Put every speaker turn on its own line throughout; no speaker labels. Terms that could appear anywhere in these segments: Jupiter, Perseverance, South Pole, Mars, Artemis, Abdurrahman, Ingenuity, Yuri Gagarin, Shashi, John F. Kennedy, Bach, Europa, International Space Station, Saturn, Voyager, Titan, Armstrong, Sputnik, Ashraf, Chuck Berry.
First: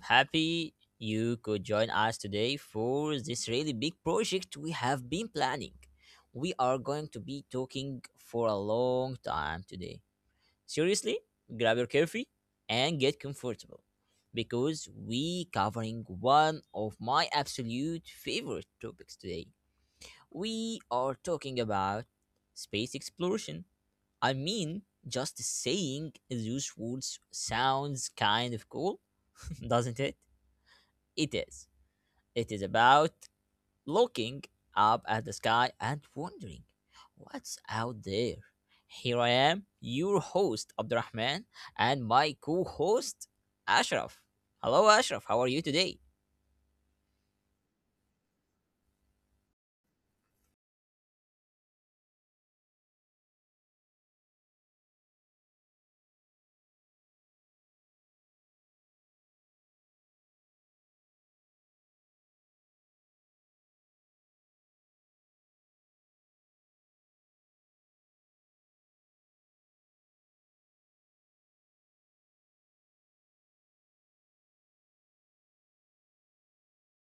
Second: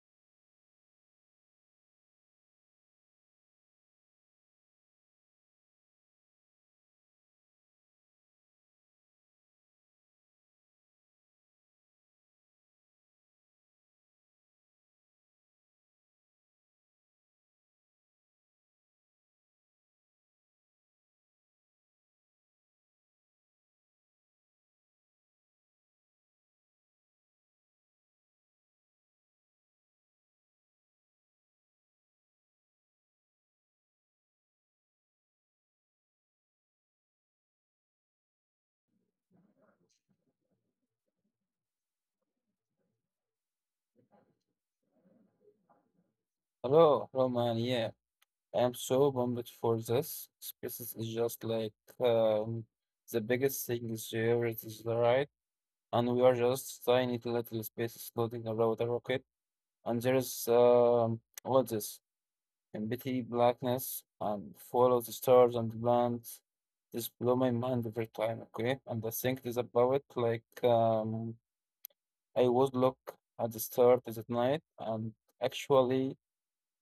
happy you could join us today for this really big project we have been planning. We are going to be talking for a long time today. Seriously, grab your coffee and get comfortable because we covering one of my absolute favorite topics today. We are talking about space exploration. I mean, just saying those words sounds kind of cool, doesn't it? It is. It is about looking up at the sky and wondering what's out there. Here I am, your host Abdurrahman, and my co-host Ashraf. Hello, Ashraf. How are you today?
Hello, hello. Yeah, I am so pumped for this. Spaces is just like um, the biggest thing is here. It is the right, and we are just tiny little spaces floating around a rocket. And there is all this empty blackness and follow the stars and the planets. This blow my mind every time. Okay, and I think this about it. Like I would look at the stars at night and actually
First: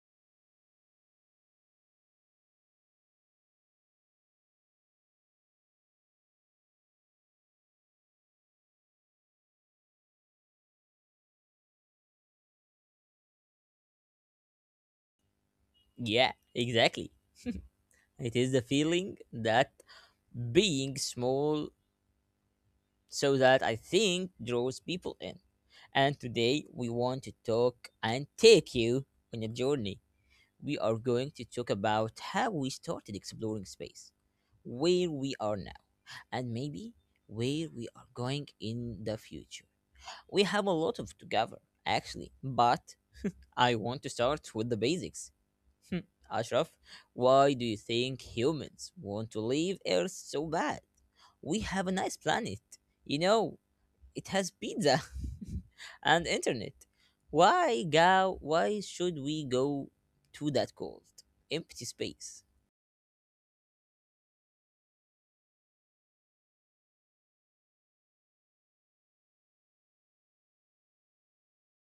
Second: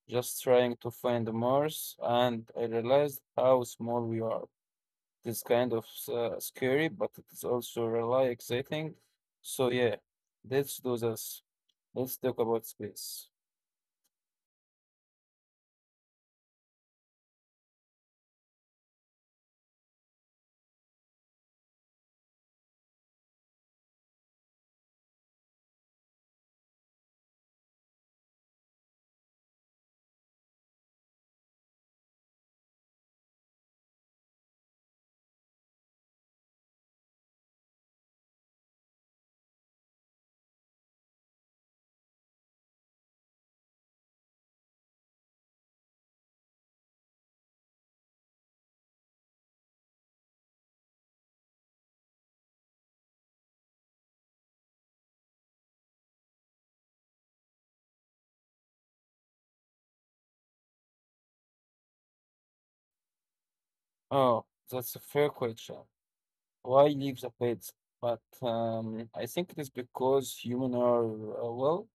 just trying to find Mars, and I realized how small we are. It's kind of scary, but it is also really exciting. So yeah, let's do this. Let's talk about space.
Yeah, exactly. It is the feeling that being small so that I think draws people in. And today we want to talk and take you on a journey. We are going to talk about how we started exploring space, where we are now, and maybe where we are going in the future. We have a lot of to cover actually, but I want to start with the basics. Ashraf, why do you think humans want to leave Earth so bad? We have a nice planet. You know, it has pizza and internet. Why go? Why should we go to that cold, empty space?
Oh, that's a fair question. Why leave the planet? But I think it is because human are well,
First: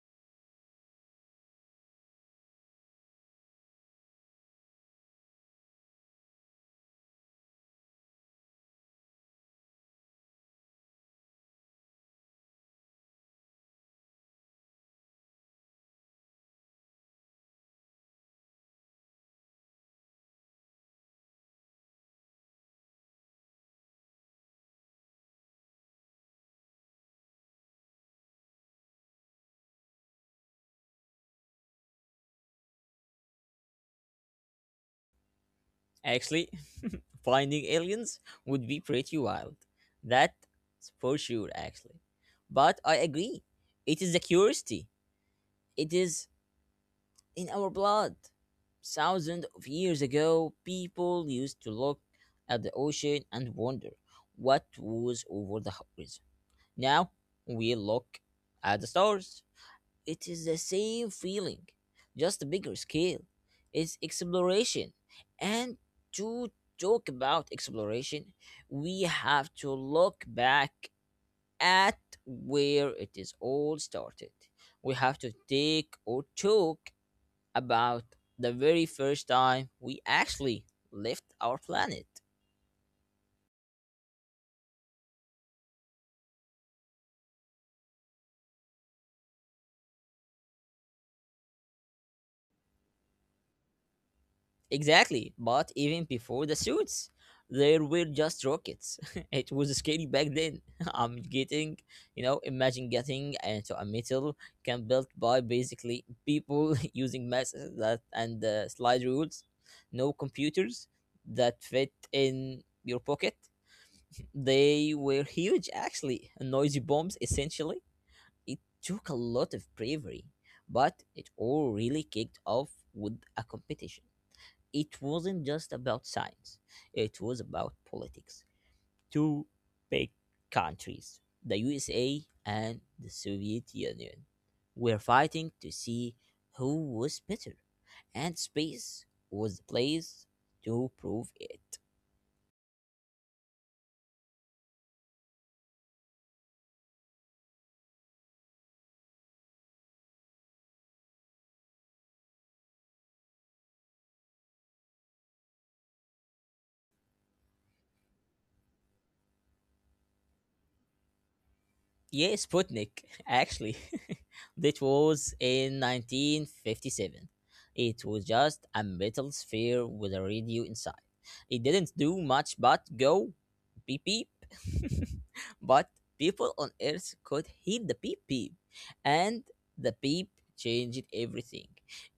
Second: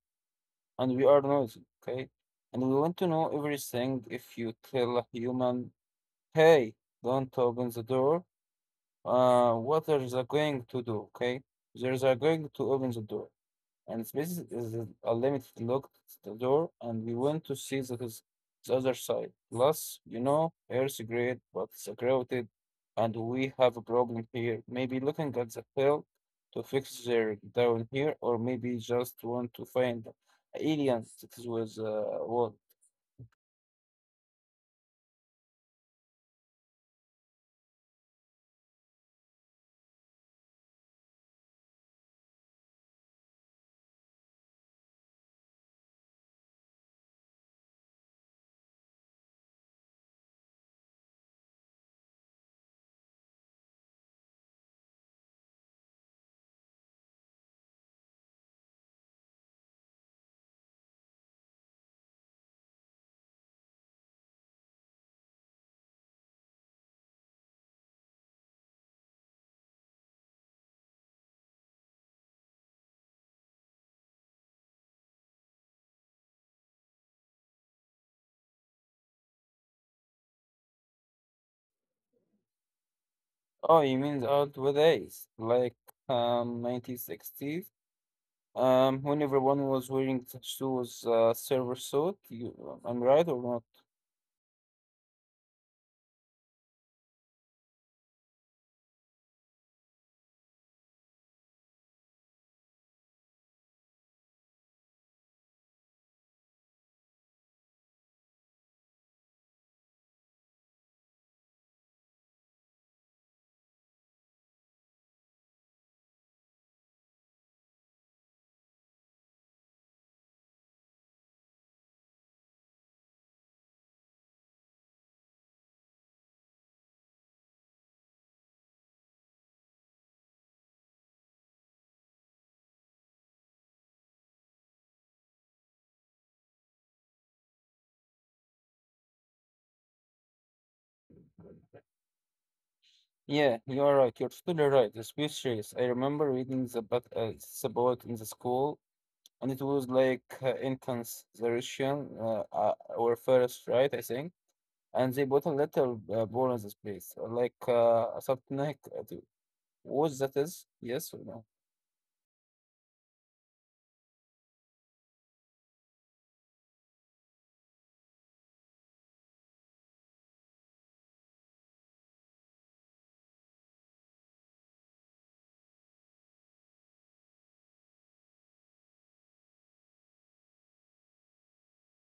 and we are noisy, okay? And we want to know everything. If you tell a human, "Hey, don't open the door," what are they going to do? Okay, there's are going to open the door, and space is a limited look to the door, and we want to see the other side. Plus, you know, Earth's great, but it's crowded, and we have a problem here. Maybe looking at the hill to fix their down here, or maybe just want to find aliens that is with what?
Actually, finding aliens would be pretty wild. That's for sure, actually. But I agree. It is the curiosity. It is in our blood. Thousands of years ago, people used to look at the ocean and wonder what was over the horizon. Now we look at the stars. It is the same feeling, just a bigger scale. It's exploration. And to talk about exploration, we have to look back at where it is all started. We have to take or talk about the very first time we actually left our planet.
Oh, you mean the old ways, like 1960s? When everyone was wearing the shoes, server suit, you, I'm right or not?
Exactly, but even before the suits, there were just rockets. It was scary back then. I'm getting, you know, imagine getting into a metal can built by basically people using maths that and slide rules, no computers that fit in your pocket. They were huge, actually, noisy bombs. Essentially, it took a lot of bravery, but it all really kicked off with a competition it wasn't just about science, it was about politics. Two big countries, the USA and the Soviet Union, were fighting to see who was better, and space was the place to prove it.
Yeah, you are right. You're totally right. It's mysterious. I remember reading the but it's about in the school, and it was like intense. The Russian were first, right? I think, and they bought a little ball in this place, like a subtonic. To- What that is? Yes or no?
Yeah, Sputnik, actually. That was in 1957. It was just a metal sphere with a radio inside. It didn't do much but go beep beep. But people on Earth could hear the beep beep, and the beep changed everything.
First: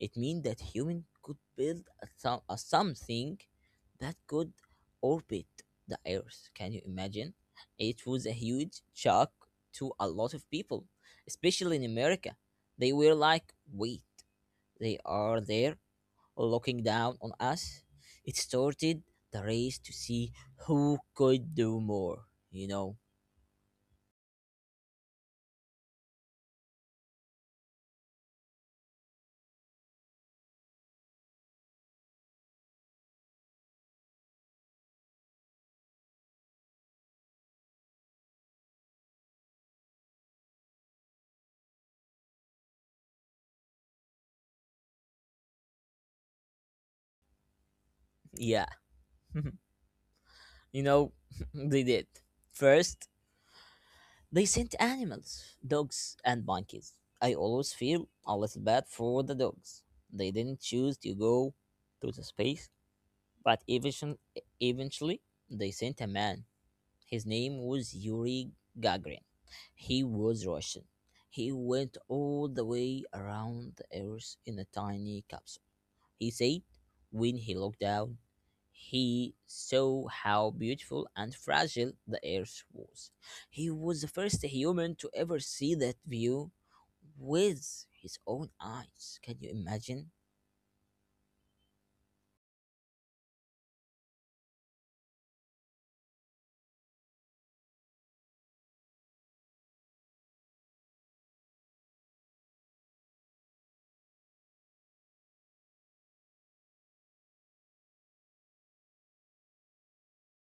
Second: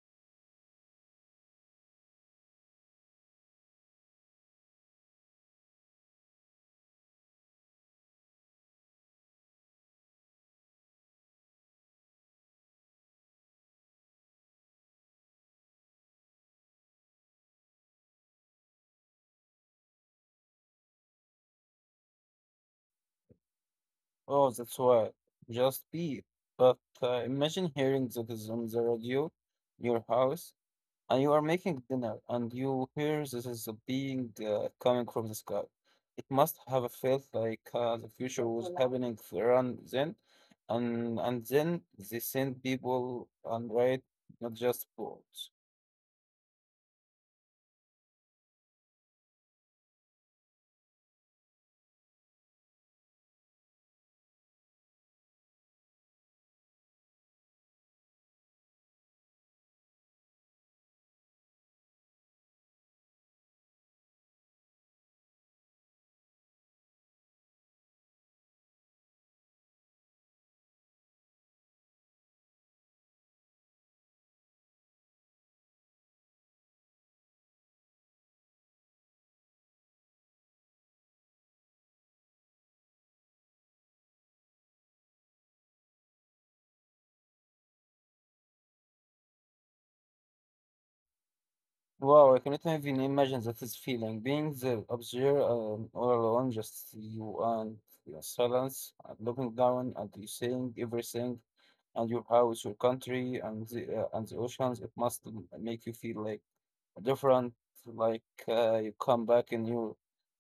It meant that human could build a something that could orbit the Earth. Can you imagine? It was a huge shock to a lot of people, especially in America. They were like, wait, they are there looking down on us. It started the race to see who could do more, you know?
Oh, that's why. Just be. But imagine hearing that is on the radio, your house. And you are making dinner and you hear this is a being coming from the sky. It must have a felt like the future was happening around then, and then they send people and write not just books.
Yeah, you know, they did. First, they sent animals, dogs and monkeys. I always feel a little bad for the dogs. They didn't choose to go to the space, but eventually they sent a man. His name was Yuri Gagarin. He was Russian. He went all the way around the Earth in a tiny capsule. He said when he looked down, he saw how beautiful and fragile the Earth was. He was the first human to ever see that view with his own eyes. Can you imagine?
Wow, I cannot even imagine that this feeling. Being the observer all alone, just you and your silence, and looking down and you seeing everything, and your house, your country, and the oceans. It must make you feel like different like you come back and you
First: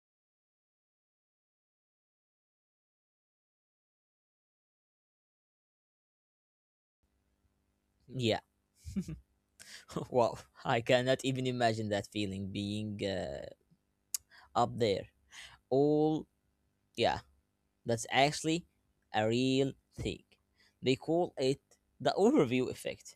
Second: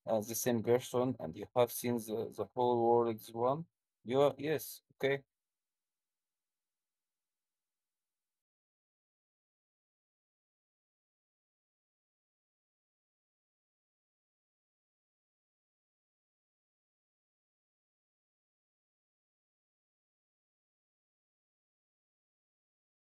as the same person and you have seen the whole world is one you are yes okay.
Yeah, wow, I cannot even imagine that feeling being up there. All, yeah, that's actually a real thing. They call it the overview effect.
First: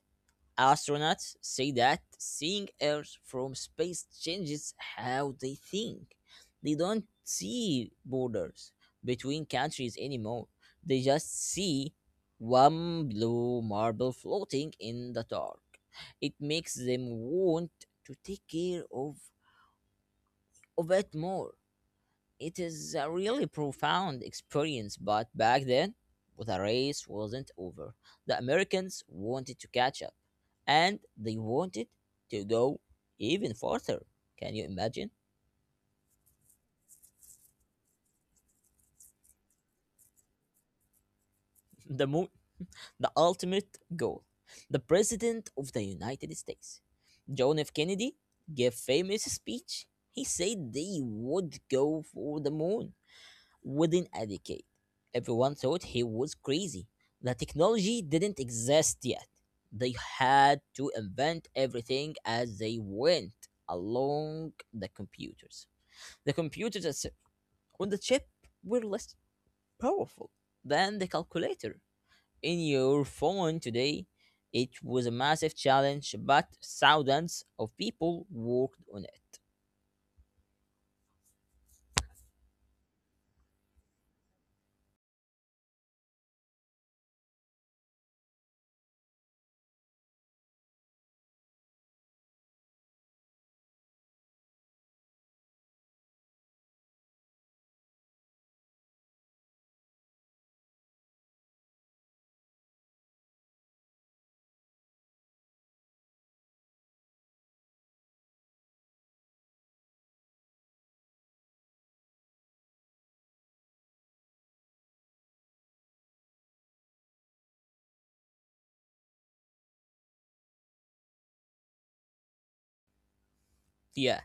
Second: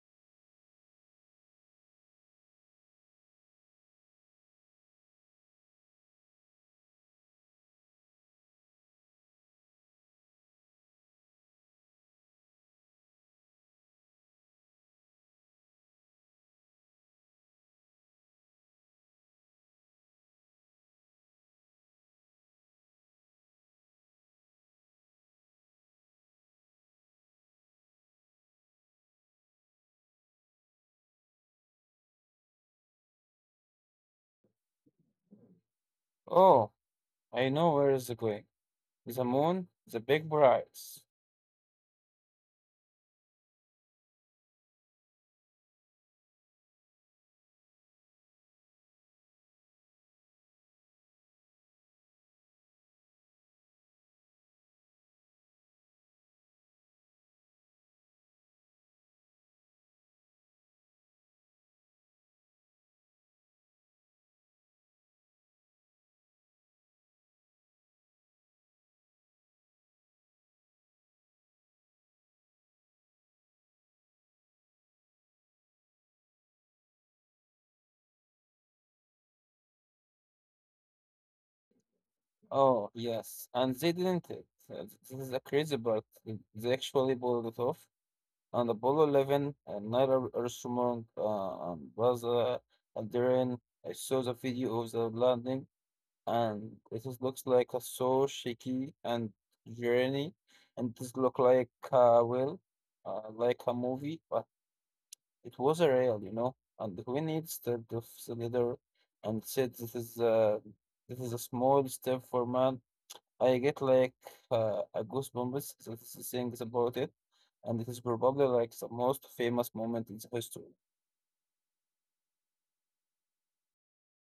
Astronauts say that seeing Earth from space changes how they think. They don't see borders between countries anymore. They just see one blue marble floating in the dark. It makes them want to take care of it more. It is a really profound experience, but back then, the race wasn't over. The Americans wanted to catch up, and they wanted to go even further. Can you imagine?
Oh, I know where is it going. The moon, the big prize.
The moon, the ultimate goal. The President of the United States, John F. Kennedy, gave famous speech. He said they would go for the moon. Within a decade, everyone thought he was crazy. The technology didn't exist yet. They had to invent everything as they went along the computers. The computers itself on the chip were less powerful than the calculator. In your phone today, it was a massive challenge, but thousands of people worked on it.
Oh yes, and they didn't it. This is a crazy but they actually pulled it off on Apollo 11 and Naira Armstrong and Buzz Aldrin. I saw the video of the landing and it is, looks like a so shaky and journey, and this look like well like a movie but it was a real you know. And when it started the cylinder and said this is a small step for man, I get like a goosebumps that is things about it. And it is probably like the most famous moment in the history.
Yeah,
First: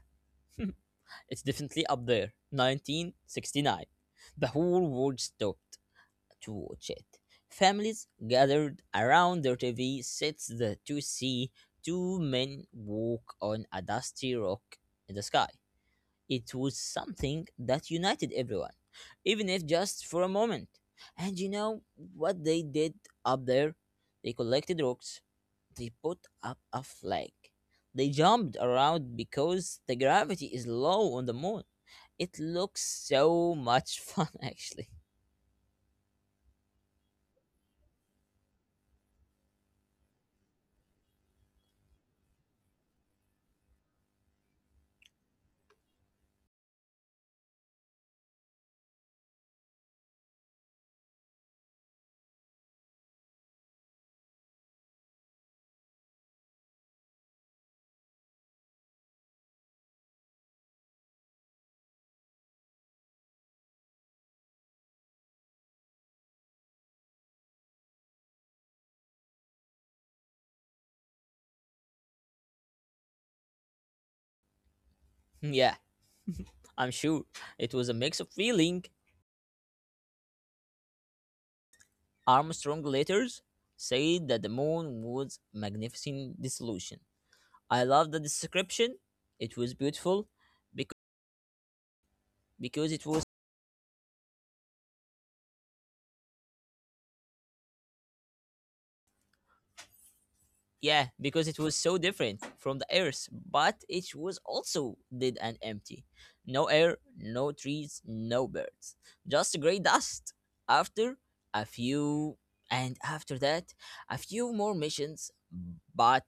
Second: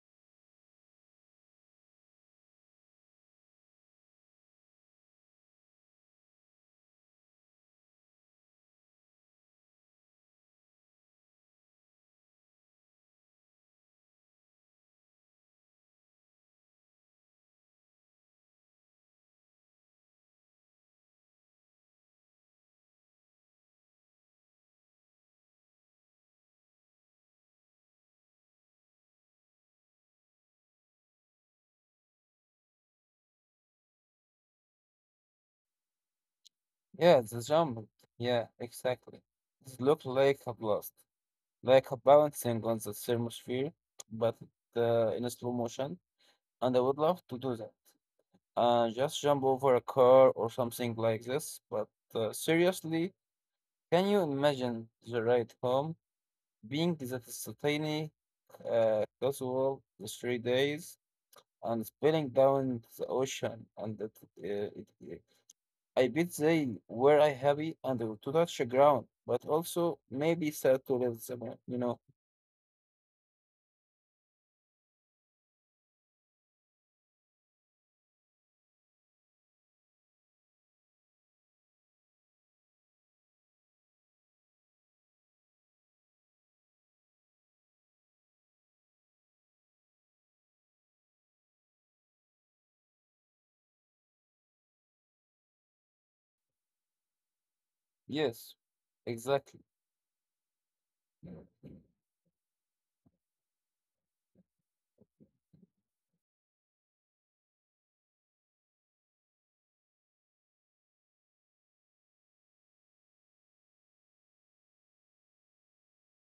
it's definitely up there. 1969. The whole world stopped to watch it. Families gathered around their TV sets the, to see two men walk on a dusty rock in the sky. It was something that united everyone, even if just for a moment. And you know what they did up there? They collected rocks, they put up a flag. They jumped around because the gravity is low on the moon. It looks so much fun, actually.
Yeah, the jump. Yeah, exactly. It looked like a blast, like a balancing on the thermosphere, but in a slow motion. And I would love to do that. Just jump over a car or something like this. But seriously, can you imagine the ride home being that tiny, casual, the 3 days, and spilling down the ocean? And that uh, it, it- I bet they were I happy and they were to touch the ground, but also maybe sad to live somewhere, you know?
Yeah, I'm sure. It was a mix of feeling. Armstrong later said that the moon was a magnificent dissolution. I love the description. It was beautiful because, because it was
Yes. Exactly.
yeah, because it was so different from the Earth, but it was also dead and empty. No air, no trees, no birds. Just gray dust. After a few, and after that, a few more missions, but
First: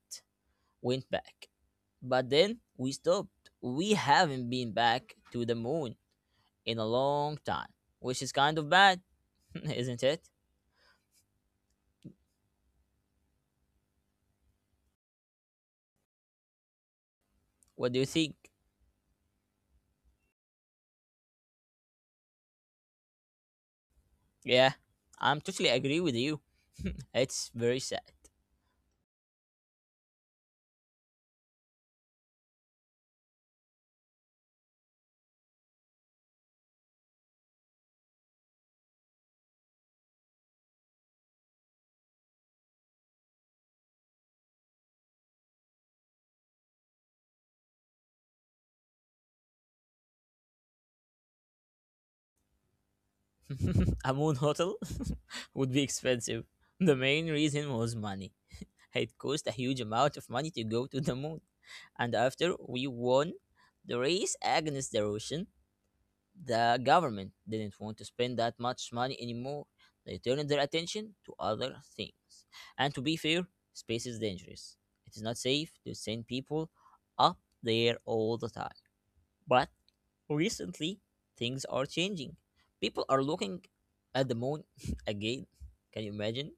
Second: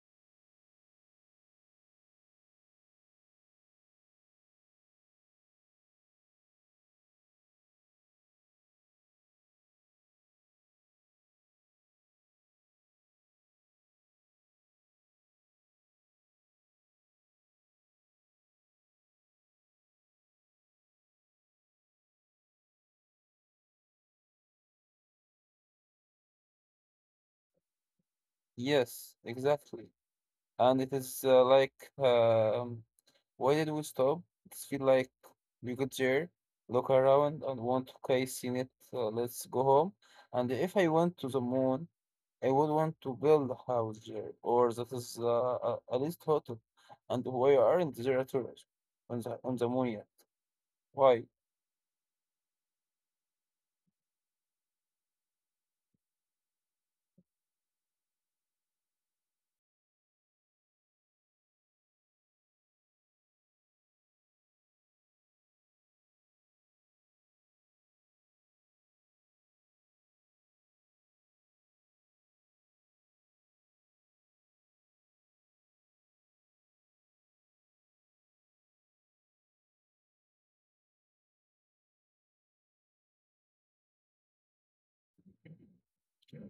went back. But then we stopped. We haven't been back to the moon in a long time, which is kind of bad, isn't it? What do you think? Yeah, I'm totally agree with you. It's very sad.
Yes, exactly. And it is like, um, why did we stop? It's feel like we got there, look around and want, okay, seen it, let's go home. And if I went to the moon, I would want to build a house there, or that is a least hotel. And why aren't there at all on on the moon yet? Why?
A moon hotel would be expensive. The main reason was money. It cost a huge amount of money to go to the moon. And after we won the race against the Russian, the government didn't want to spend that much money anymore. They turned their attention to other things. And to be fair, space is dangerous. It is not safe to send people up there all the time. But recently, things are changing. People are looking at the moon again. Can you imagine?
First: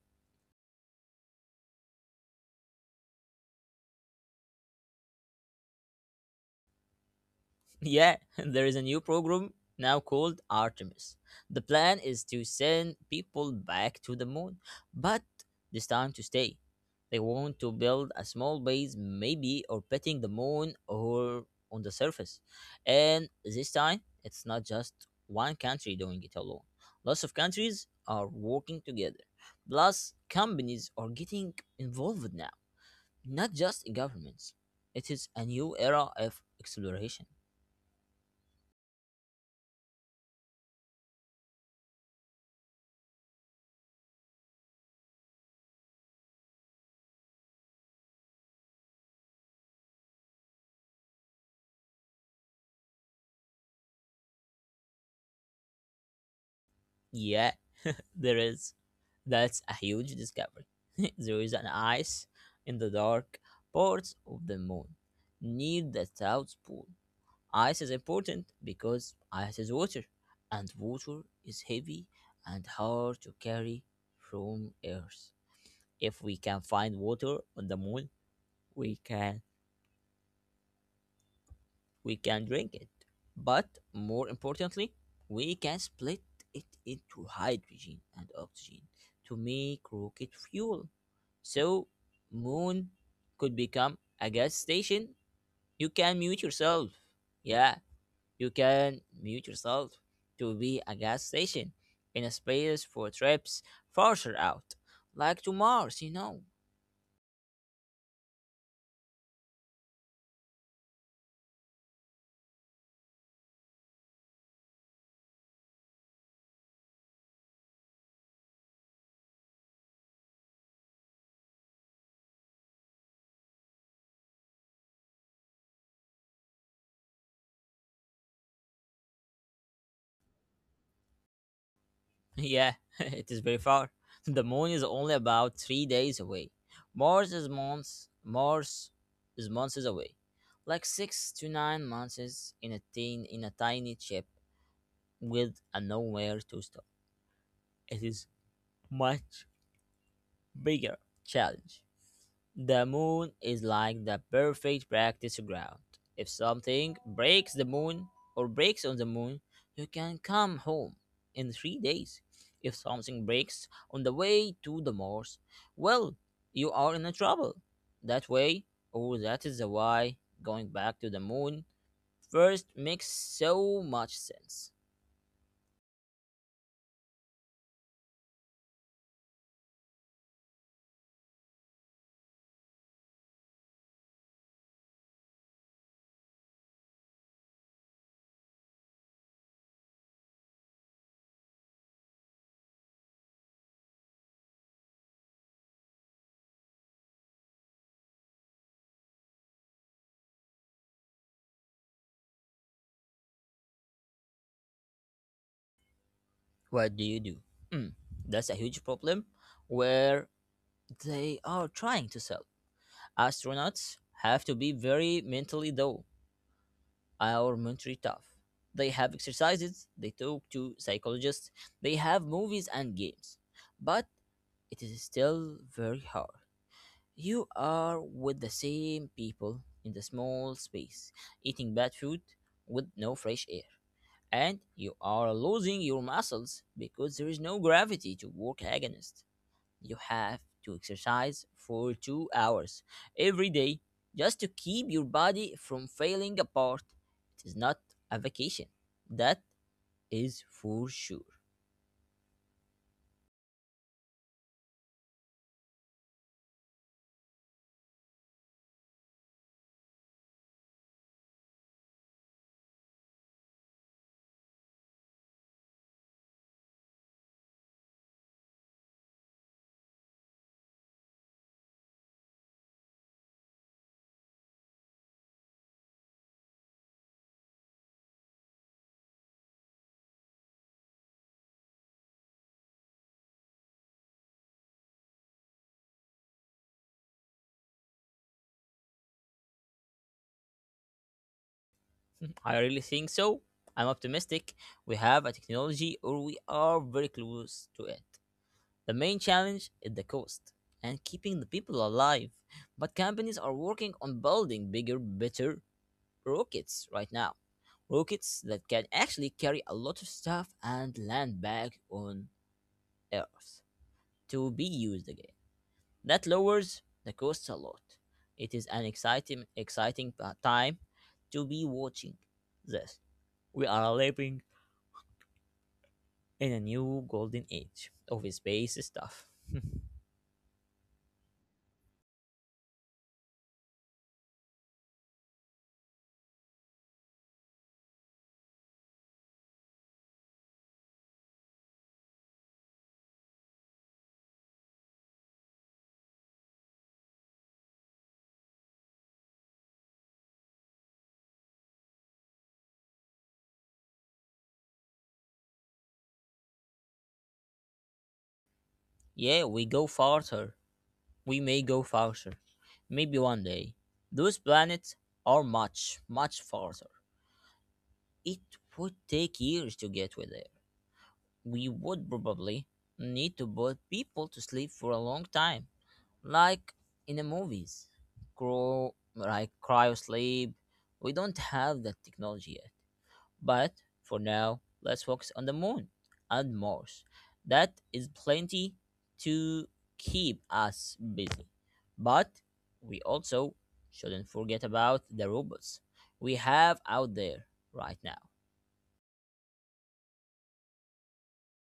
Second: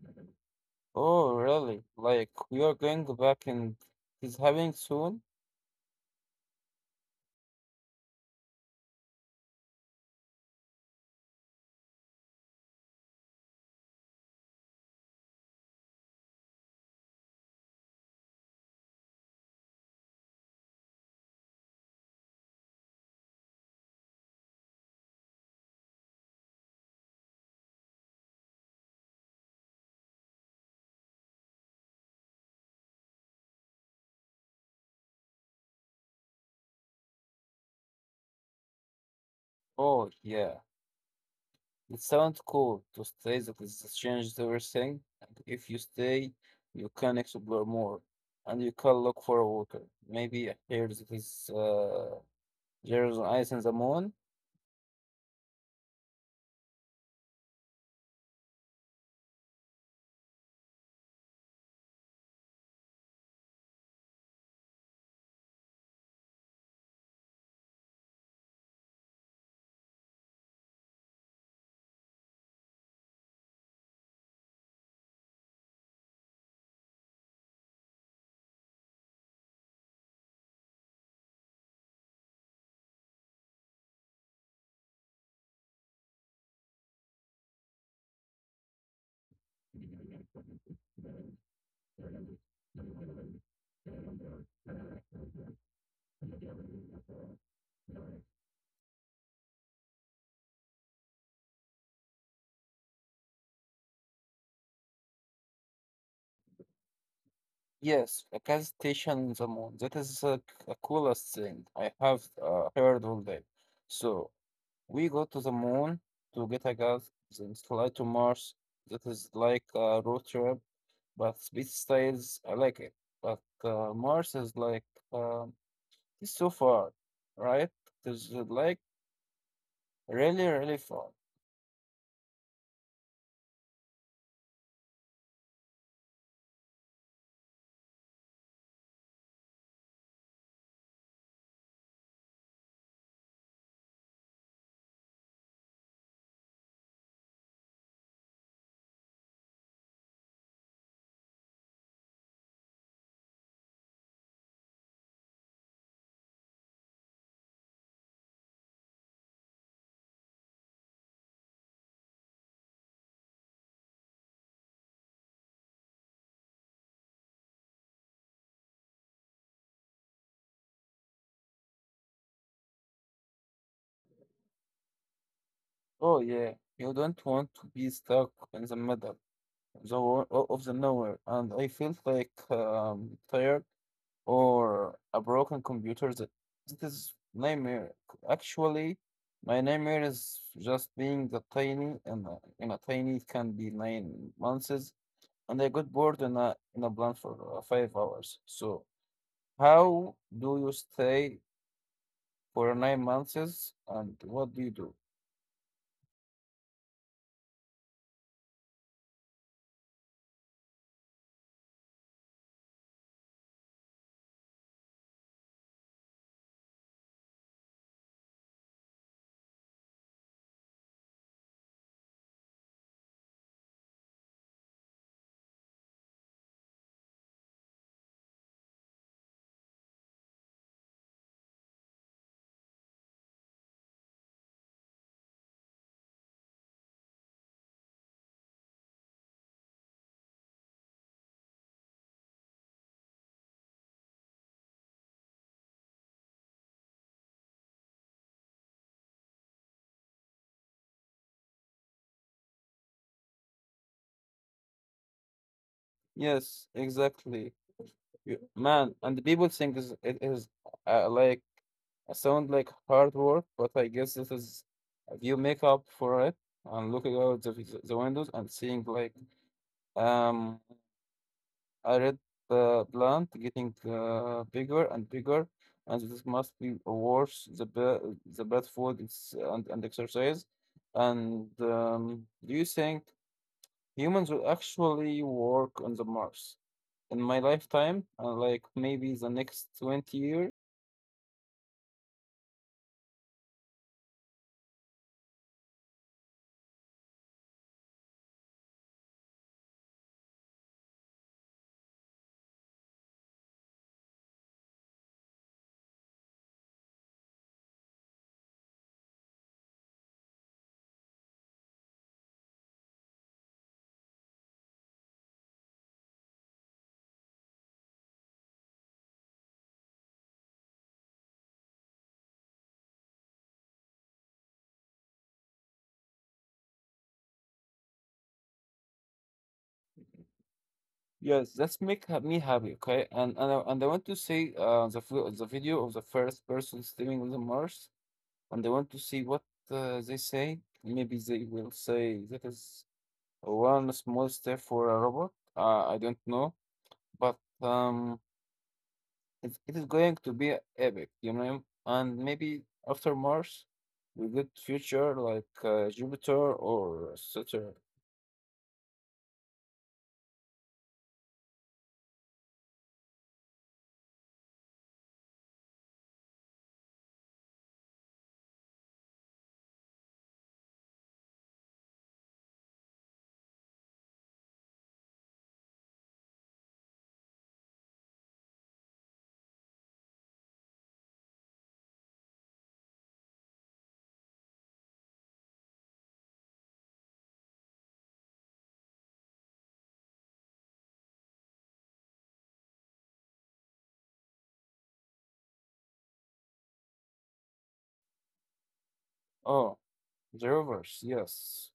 Oh, really? Like, we are going back and it's happening soon?
Yeah, there is a new program now called Artemis. The plan is to send people back to the moon, but this time to stay. They want to build a small base, maybe orbiting the moon or on the surface. And this time, it's not just one country doing it alone. Lots of countries are working together. Plus, companies are getting involved now, not just governments. It is a new era of exploration.
Oh, yeah. It sounds cool to stay that is changed everything. And if you stay, you can explore more, and you can look for a worker. Maybe here that is there's an ice in the moon.
Yeah, there is. That's a huge discovery. There is an ice in the dark parts of the moon near the South Pole. Ice is important because ice is water, and water is heavy and hard to carry from Earth. If we can find water on the moon, we can we can drink it. But more importantly, we can split it into hydrogen and oxygen to make rocket fuel. So, moon could become a gas station. You can mute yourself. Yeah, you can mute yourself to be a gas station in a space for trips farther out, like to Mars, you know.
Yes, a gas station in the moon. That is the coolest thing I have heard all day. So we go to the moon to get a gas, then fly to Mars. That is like a road trip, but space styles I like it. But Mars is like. Um, It's so far, right? There's like really, really far.
Yeah, it is very far. The moon is only about 3 days away. Mars is months away, like 6 to 9 months in a tiny ship with a nowhere to stop. It is much bigger challenge. The moon is like the perfect practice ground. If something breaks the moon or breaks on the moon, you can come home in 3 days. If something breaks on the way to the Mars, well, you are in a trouble. That way, or that is the why going back to the moon first makes so much sense.
Oh yeah, you don't want to be stuck in the middle of the of the nowhere. And I feel like tired or a broken computer. That is nightmare. Actually, my nightmare is just being the tiny and in a tiny it can be 9 months, and I got bored in a blunt for 5 hours. So how do you stay for 9 months and what do you do?
What do you do? Hmm, that's a huge problem where they are trying to solve. Astronauts have to be very mentally though, or mentally tough. They have exercises, they talk to psychologists, they have movies and games. But it is still very hard. You are with the same people in the small space, eating bad food with no fresh air. And you are losing your muscles because there is no gravity to work against you have to exercise for 2 hours every day just to keep your body from failing apart. It is not a vacation. That is for sure.
Yes, exactly. Man, and the people it is like I sound like hard work, but I guess this is if you make up for it and looking out the windows and seeing like um I read the plant getting bigger and bigger, and this must be worse the bad food it's, and exercise. And do you think? Humans will actually work on the Mars in my lifetime, like maybe the next 20 years.
I really think so. I'm optimistic. We have a technology or we are very close to it. The main challenge is the cost and keeping the people alive. But companies are working on building bigger, better, rockets right now. Rockets that can actually carry a lot of stuff and land back on Earth to be used again. That lowers the cost a lot. It is an exciting time to be watching this. We are living in a new golden age of space stuff.
Yes, that's me happy, okay? And I want to see the video of the first person stepping on the Mars, and I want to see what they say. Maybe they will say that is one small step for a robot. I don't know, but It is going to be epic, you know, and maybe after Mars, we get future like Jupiter or Saturn.
Yeah, we go farther. We may go farther. Maybe one day. Those planets are much, much farther. It would take years to get with there. We would probably need to put people to sleep for a long time, like in the movies. Grow, like cryo sleep. We don't have that technology yet. But for now, let's focus on the moon and Mars. That is plenty to keep us busy. But we also shouldn't forget about the robots we have out there right now.
Oh, the rovers, yes.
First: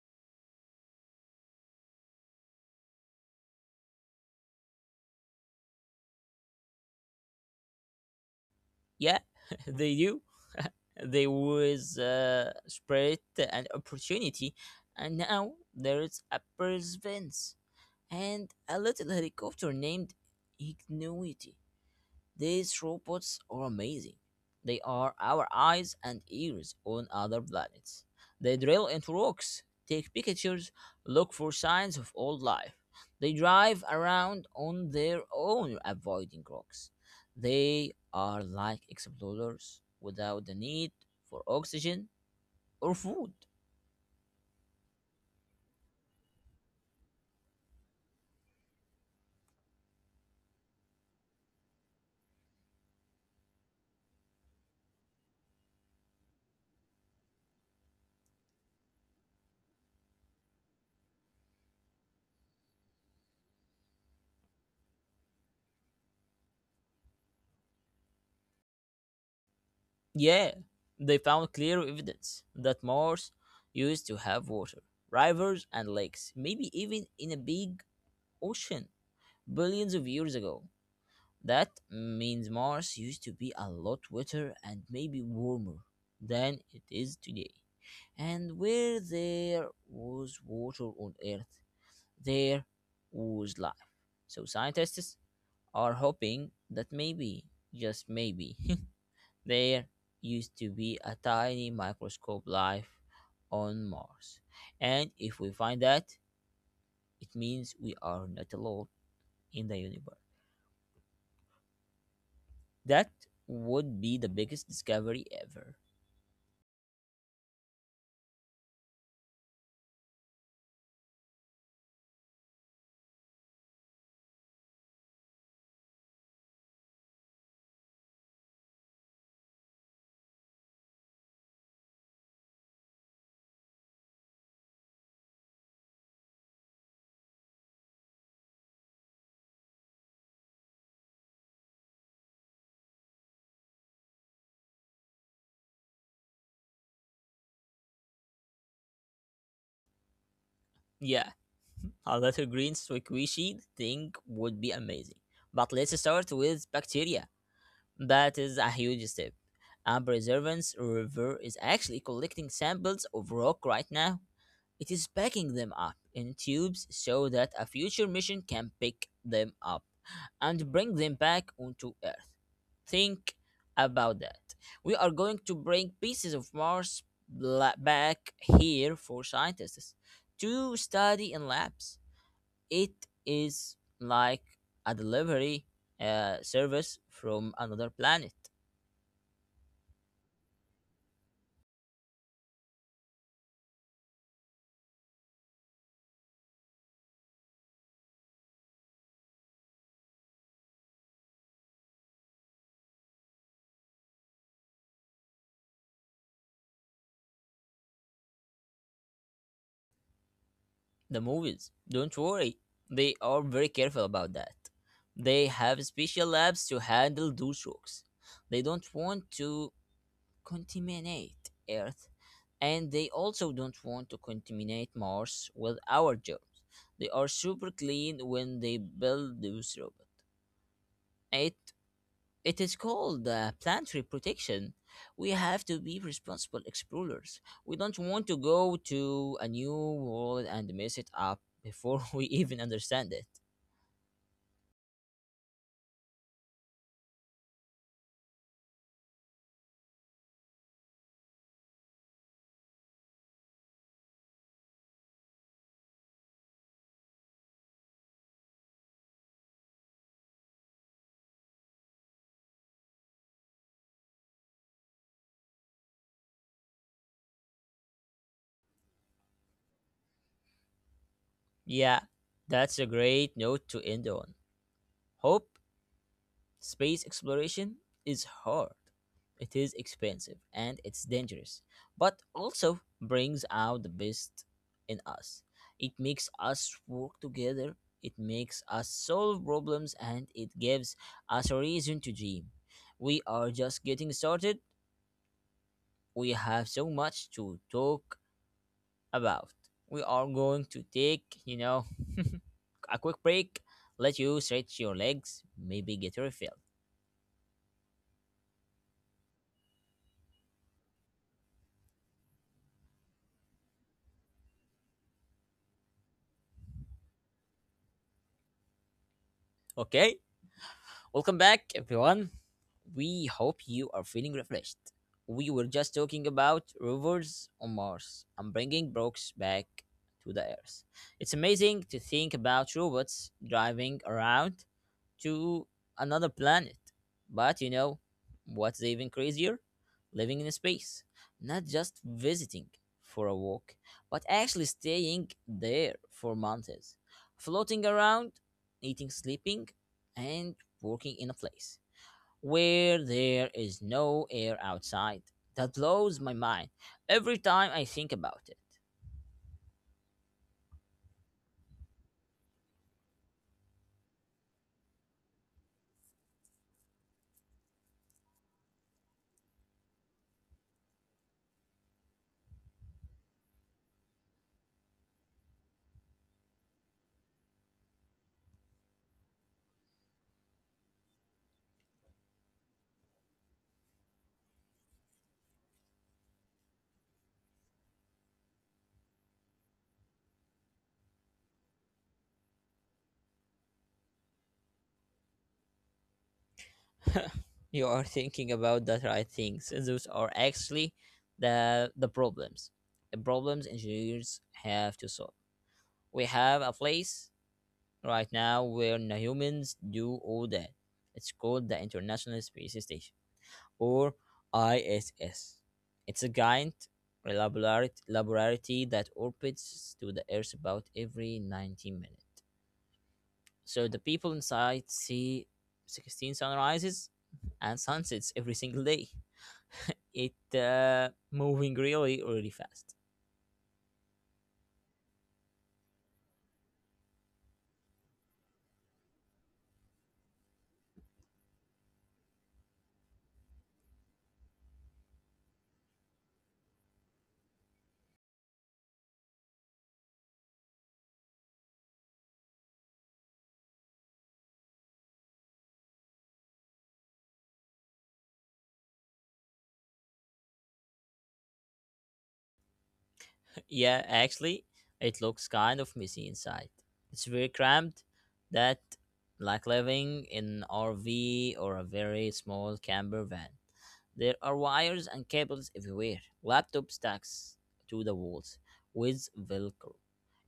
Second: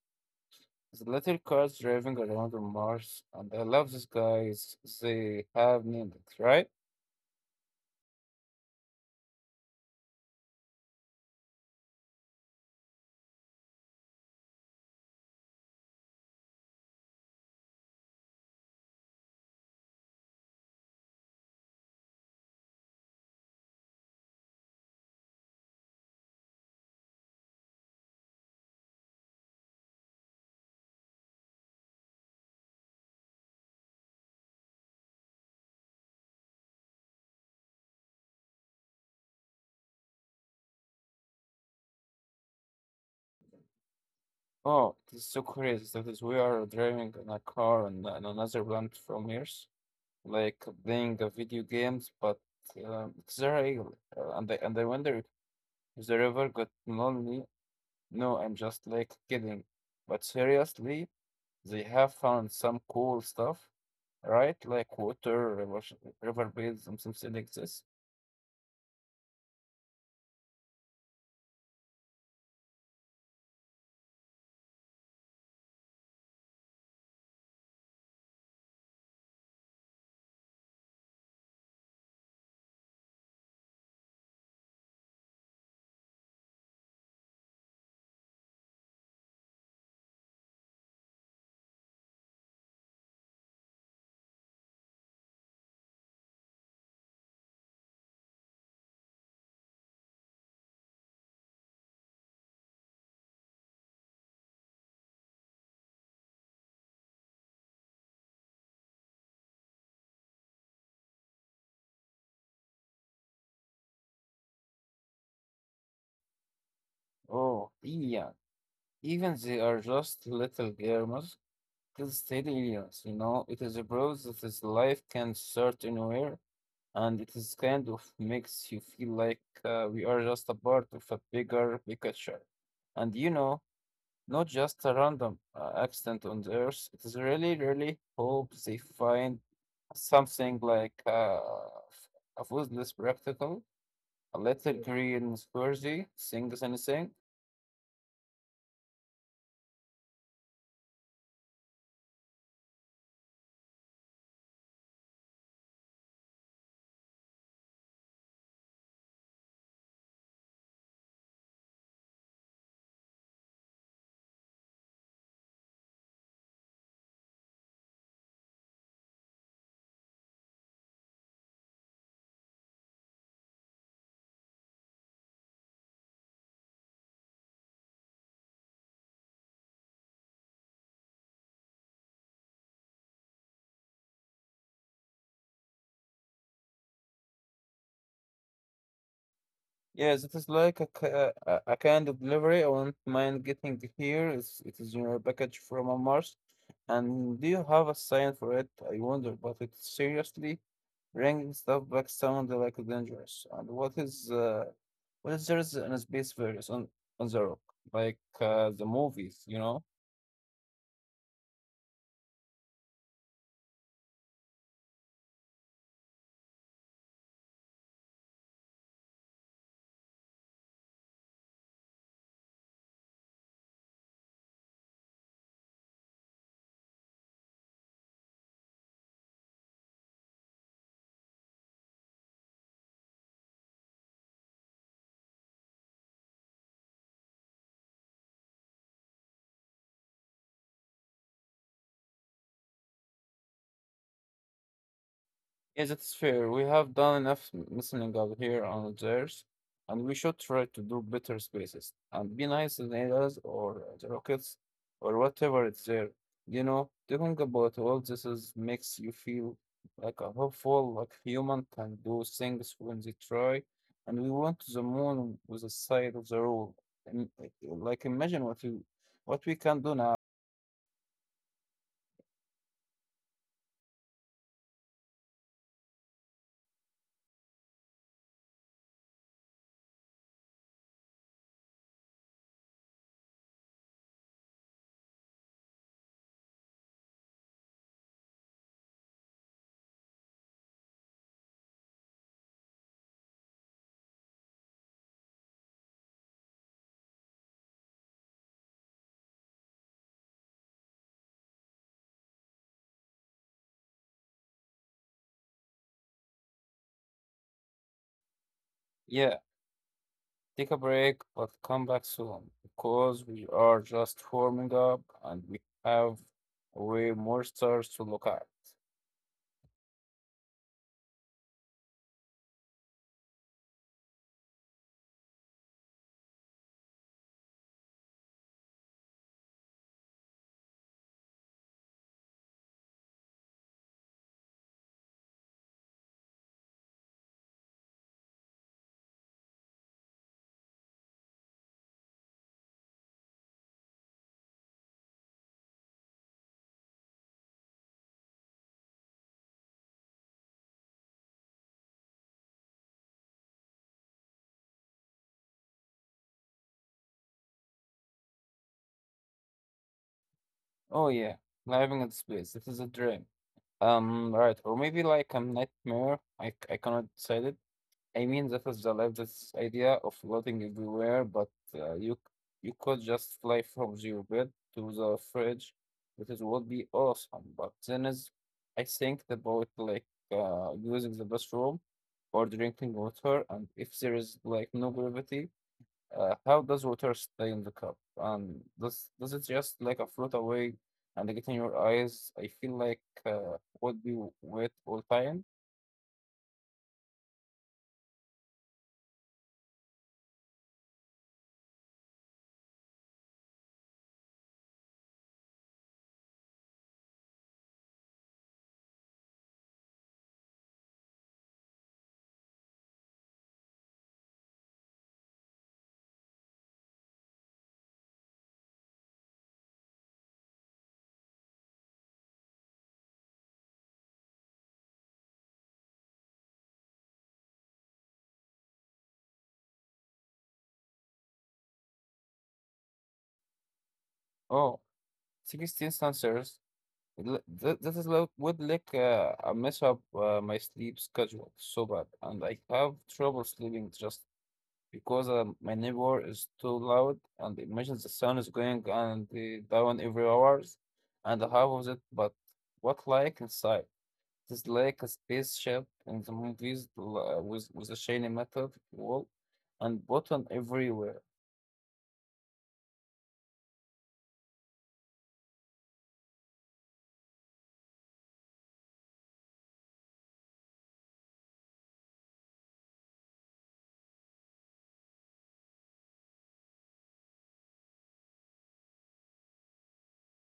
The little cars driving around on Mars, and I love these guys. They have named it, right?
Yeah, they do. they was spread an opportunity, and now there is a perseverance and a little helicopter named Ingenuity. These robots are amazing. They are our eyes and ears on other planets. They drill into rocks, take pictures, look for signs of old life. They drive around on their own, avoiding rocks. They are like explorers without the need for oxygen or food.
Oh, it's so crazy that is we are driving in a car on another planet from Earth, like playing a video games, but it's real. And I wonder if the river got lonely. No, I'm just like kidding. But seriously, they have found some cool stuff, right? Like water, river, river beds, and something like this.
Yeah, they found clear evidence that Mars used to have water, rivers, and lakes, maybe even in a big ocean. Billions of years ago. That means Mars used to be a lot wetter and maybe warmer than it is today. And where there was water on Earth, there was life. So scientists are hoping that maybe, just maybe, there used to be a tiny microscope life on Mars. And if we find that, it means we are not alone in the universe. That would be the biggest discovery ever.
Oh, yeah. Even they are just little gamers. It is still aliens, you know? It is a proof that is life can start anywhere, and it is kind of makes you feel like we are just a part of a bigger picture. And you know, not just a random accident on the Earth. It is really, really hope they find something like a useless practical, a little green squirrely, things anything.
Yeah, a little green squishy thing would be amazing. But let's start with bacteria. That is a huge step. Our preservance river is actually collecting samples of rock right now. It is packing them up in tubes so that a future mission can pick them up and bring them back onto Earth. Think about that. We are going to bring pieces of Mars back here for scientists to study in labs. It is like a delivery service from another planet.
Yes, it is like a kind of delivery. I won't mind getting here. It is your package from a Mars. And do you have a sign for it? I wonder, but it seriously bringing stuff back sound like dangerous. And what is there is in a space various on the rock, like the movies, you know?
The movies. Don't worry, they are very careful about that. They have special labs to handle those rocks. They don't want to contaminate Earth, and they also don't want to contaminate Mars with our germs. They are super clean when they build those robots. It it is called planetary protection. We have to be responsible explorers. We don't want to go to a new world and mess it up before we even understand it.
Yes, that's fair. We have done enough listening out here on theirs, and we should try to do better spaces and be nice to the aliens or the rockets or whatever it's there. You know, talking about all this is makes you feel like a hopeful, like human can do things when they try, and we went to the moon with a side of the rule. And like imagine what we can do now.
Yeah, that's a great note to end on. Hope space exploration is hard, it is expensive, and it's dangerous, but also brings out the best in us. It makes us work together, it makes us solve problems, and it gives us a reason to dream. We are just getting started, we have so much to talk about. We are going to take, a quick break, let you stretch your legs, maybe get refilled.
Yeah, take a break, but come back soon because we are just warming up and we have way more stars to look at.
Okay? Welcome back, everyone. We hope you are feeling refreshed. We were just talking about rovers on Mars and bringing Brooks back to the Earth. It's amazing to think about robots driving around to another planet. But you know what's even crazier? Living in space. Not just visiting for a walk, but actually staying there for months, floating around, eating, sleeping, and working in a place where there is no air outside. That blows my mind every time I think about it.
Oh, yeah, living in space. This is a dream. Right, or maybe like a nightmare. I cannot decide it. I mean, that is the life, this idea of floating everywhere, but uh, you you could just fly from your bed to the fridge. That is would be awesome. But then is, I think about like using the bathroom or drinking water, and if there is like no gravity, how does water stay in the cup? And does it just like a float away and get in your eyes? I feel like would be wet all time.
You are thinking about the right things. Those are actually the problems. The problems engineers have to solve. We have a place right now where the humans do all that. It's called the International Space Station or ISS. It's a giant laboratory that orbits to the Earth about every 90 minutes. So the people inside see 16 sunrises and sunsets every single day. It moving really really fast.
Oh, sixteen 16 sensors. This would mess up my sleep schedule so bad, and I have trouble sleeping just because my neighbor is too loud, and imagine the sun is going and down every hours, and half of it. But what like inside? It is like a spaceship in the movies with a shiny metal wall and button everywhere.
Yeah, actually it looks kind of messy inside. It's very cramped. That like living in rv or a very small camper van. There are wires and cables everywhere, laptop stacks to the walls with velcro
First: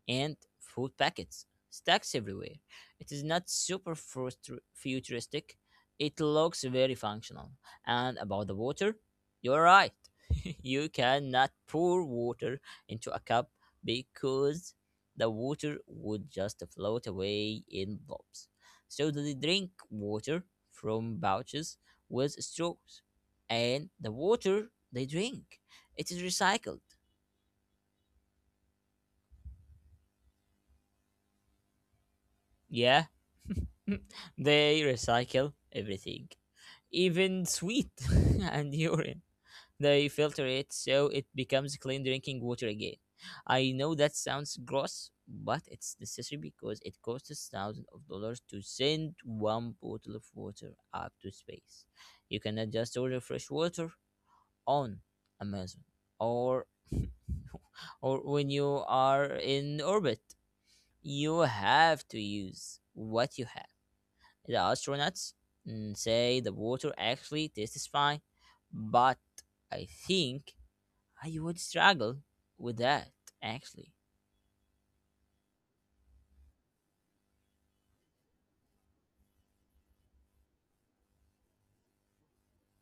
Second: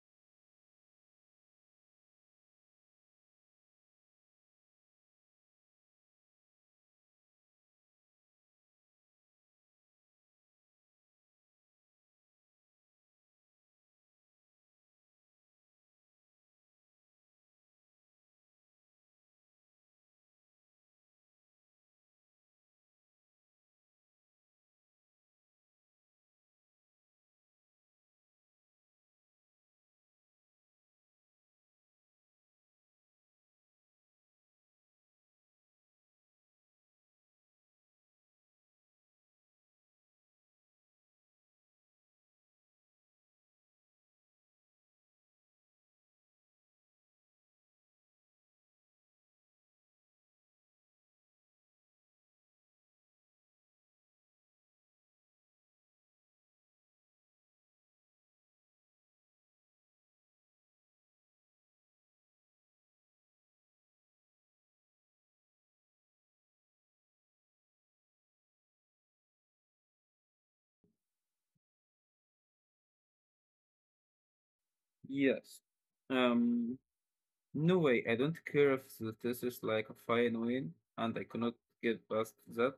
and food packets stacks everywhere. It is not super futuristic, it looks very functional. And about the water, you're right. You cannot pour water into a cup because the water would just float away in blobs. So they drink water from pouches with straws, and the water they drink it is recycled. Yeah, they recycle everything, even sweet and urine. They filter it so it becomes clean drinking water again. I know that sounds gross, but it's necessary because it costs thousands of dollars to send one bottle of water up to space. You cannot just order fresh water on Amazon or or when you are in orbit. You have to use what you have. The astronauts say the water actually tastes fine, but I think I would struggle with that actually.
Yes. Um, No way, I don't care if the test is like a fine wine and I cannot get past that.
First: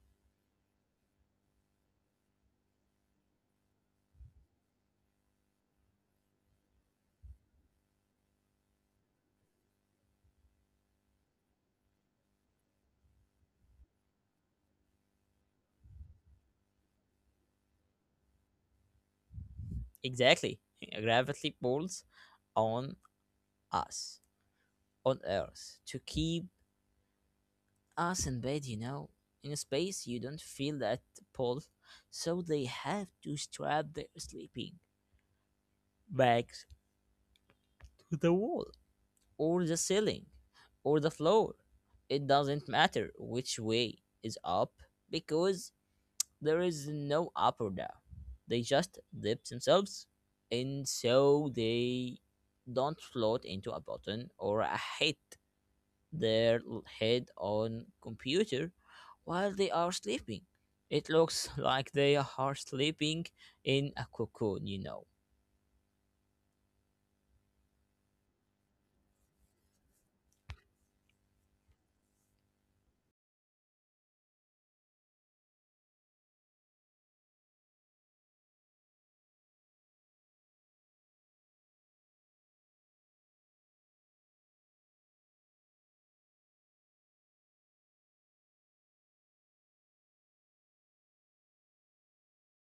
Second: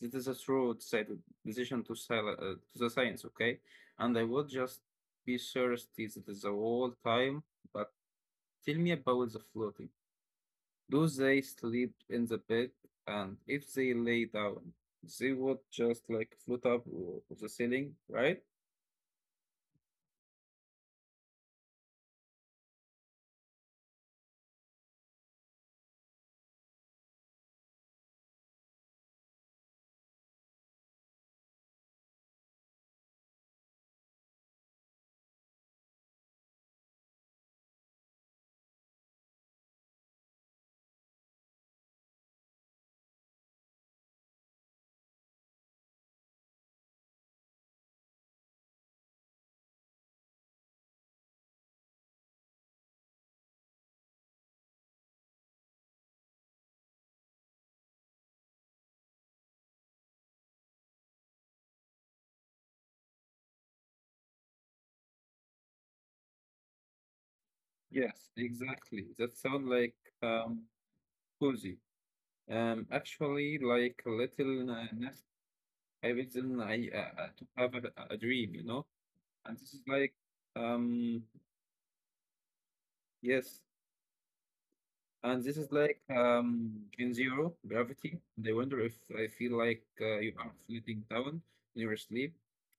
This is a true decision to the science, okay? And I would just be thirsty that is the whole time, but tell me about the floating. Do they sleep in the bed? And if they lay down, they would just like float up o- of the ceiling, right?
Exactly. Gravity pulls on us, on Earth, to keep us in bed, you know. In space, you don't feel that pull, so they have to strap their sleeping bags to the wall or the ceiling or the floor. It doesn't matter which way is up because there is no up or down. They just dip themselves and so they don't float into a button or a hit their head on computer while they are sleeping. It looks like they are sleeping in a cocoon, you know.
Yes, exactly. That sounds like um, cozy. Actually, like a little nest everything I to have a dream, you know. And this is like, um, yes, and this is like Gen Zero Gravity. And I wonder if I feel like you are floating down in your sleep,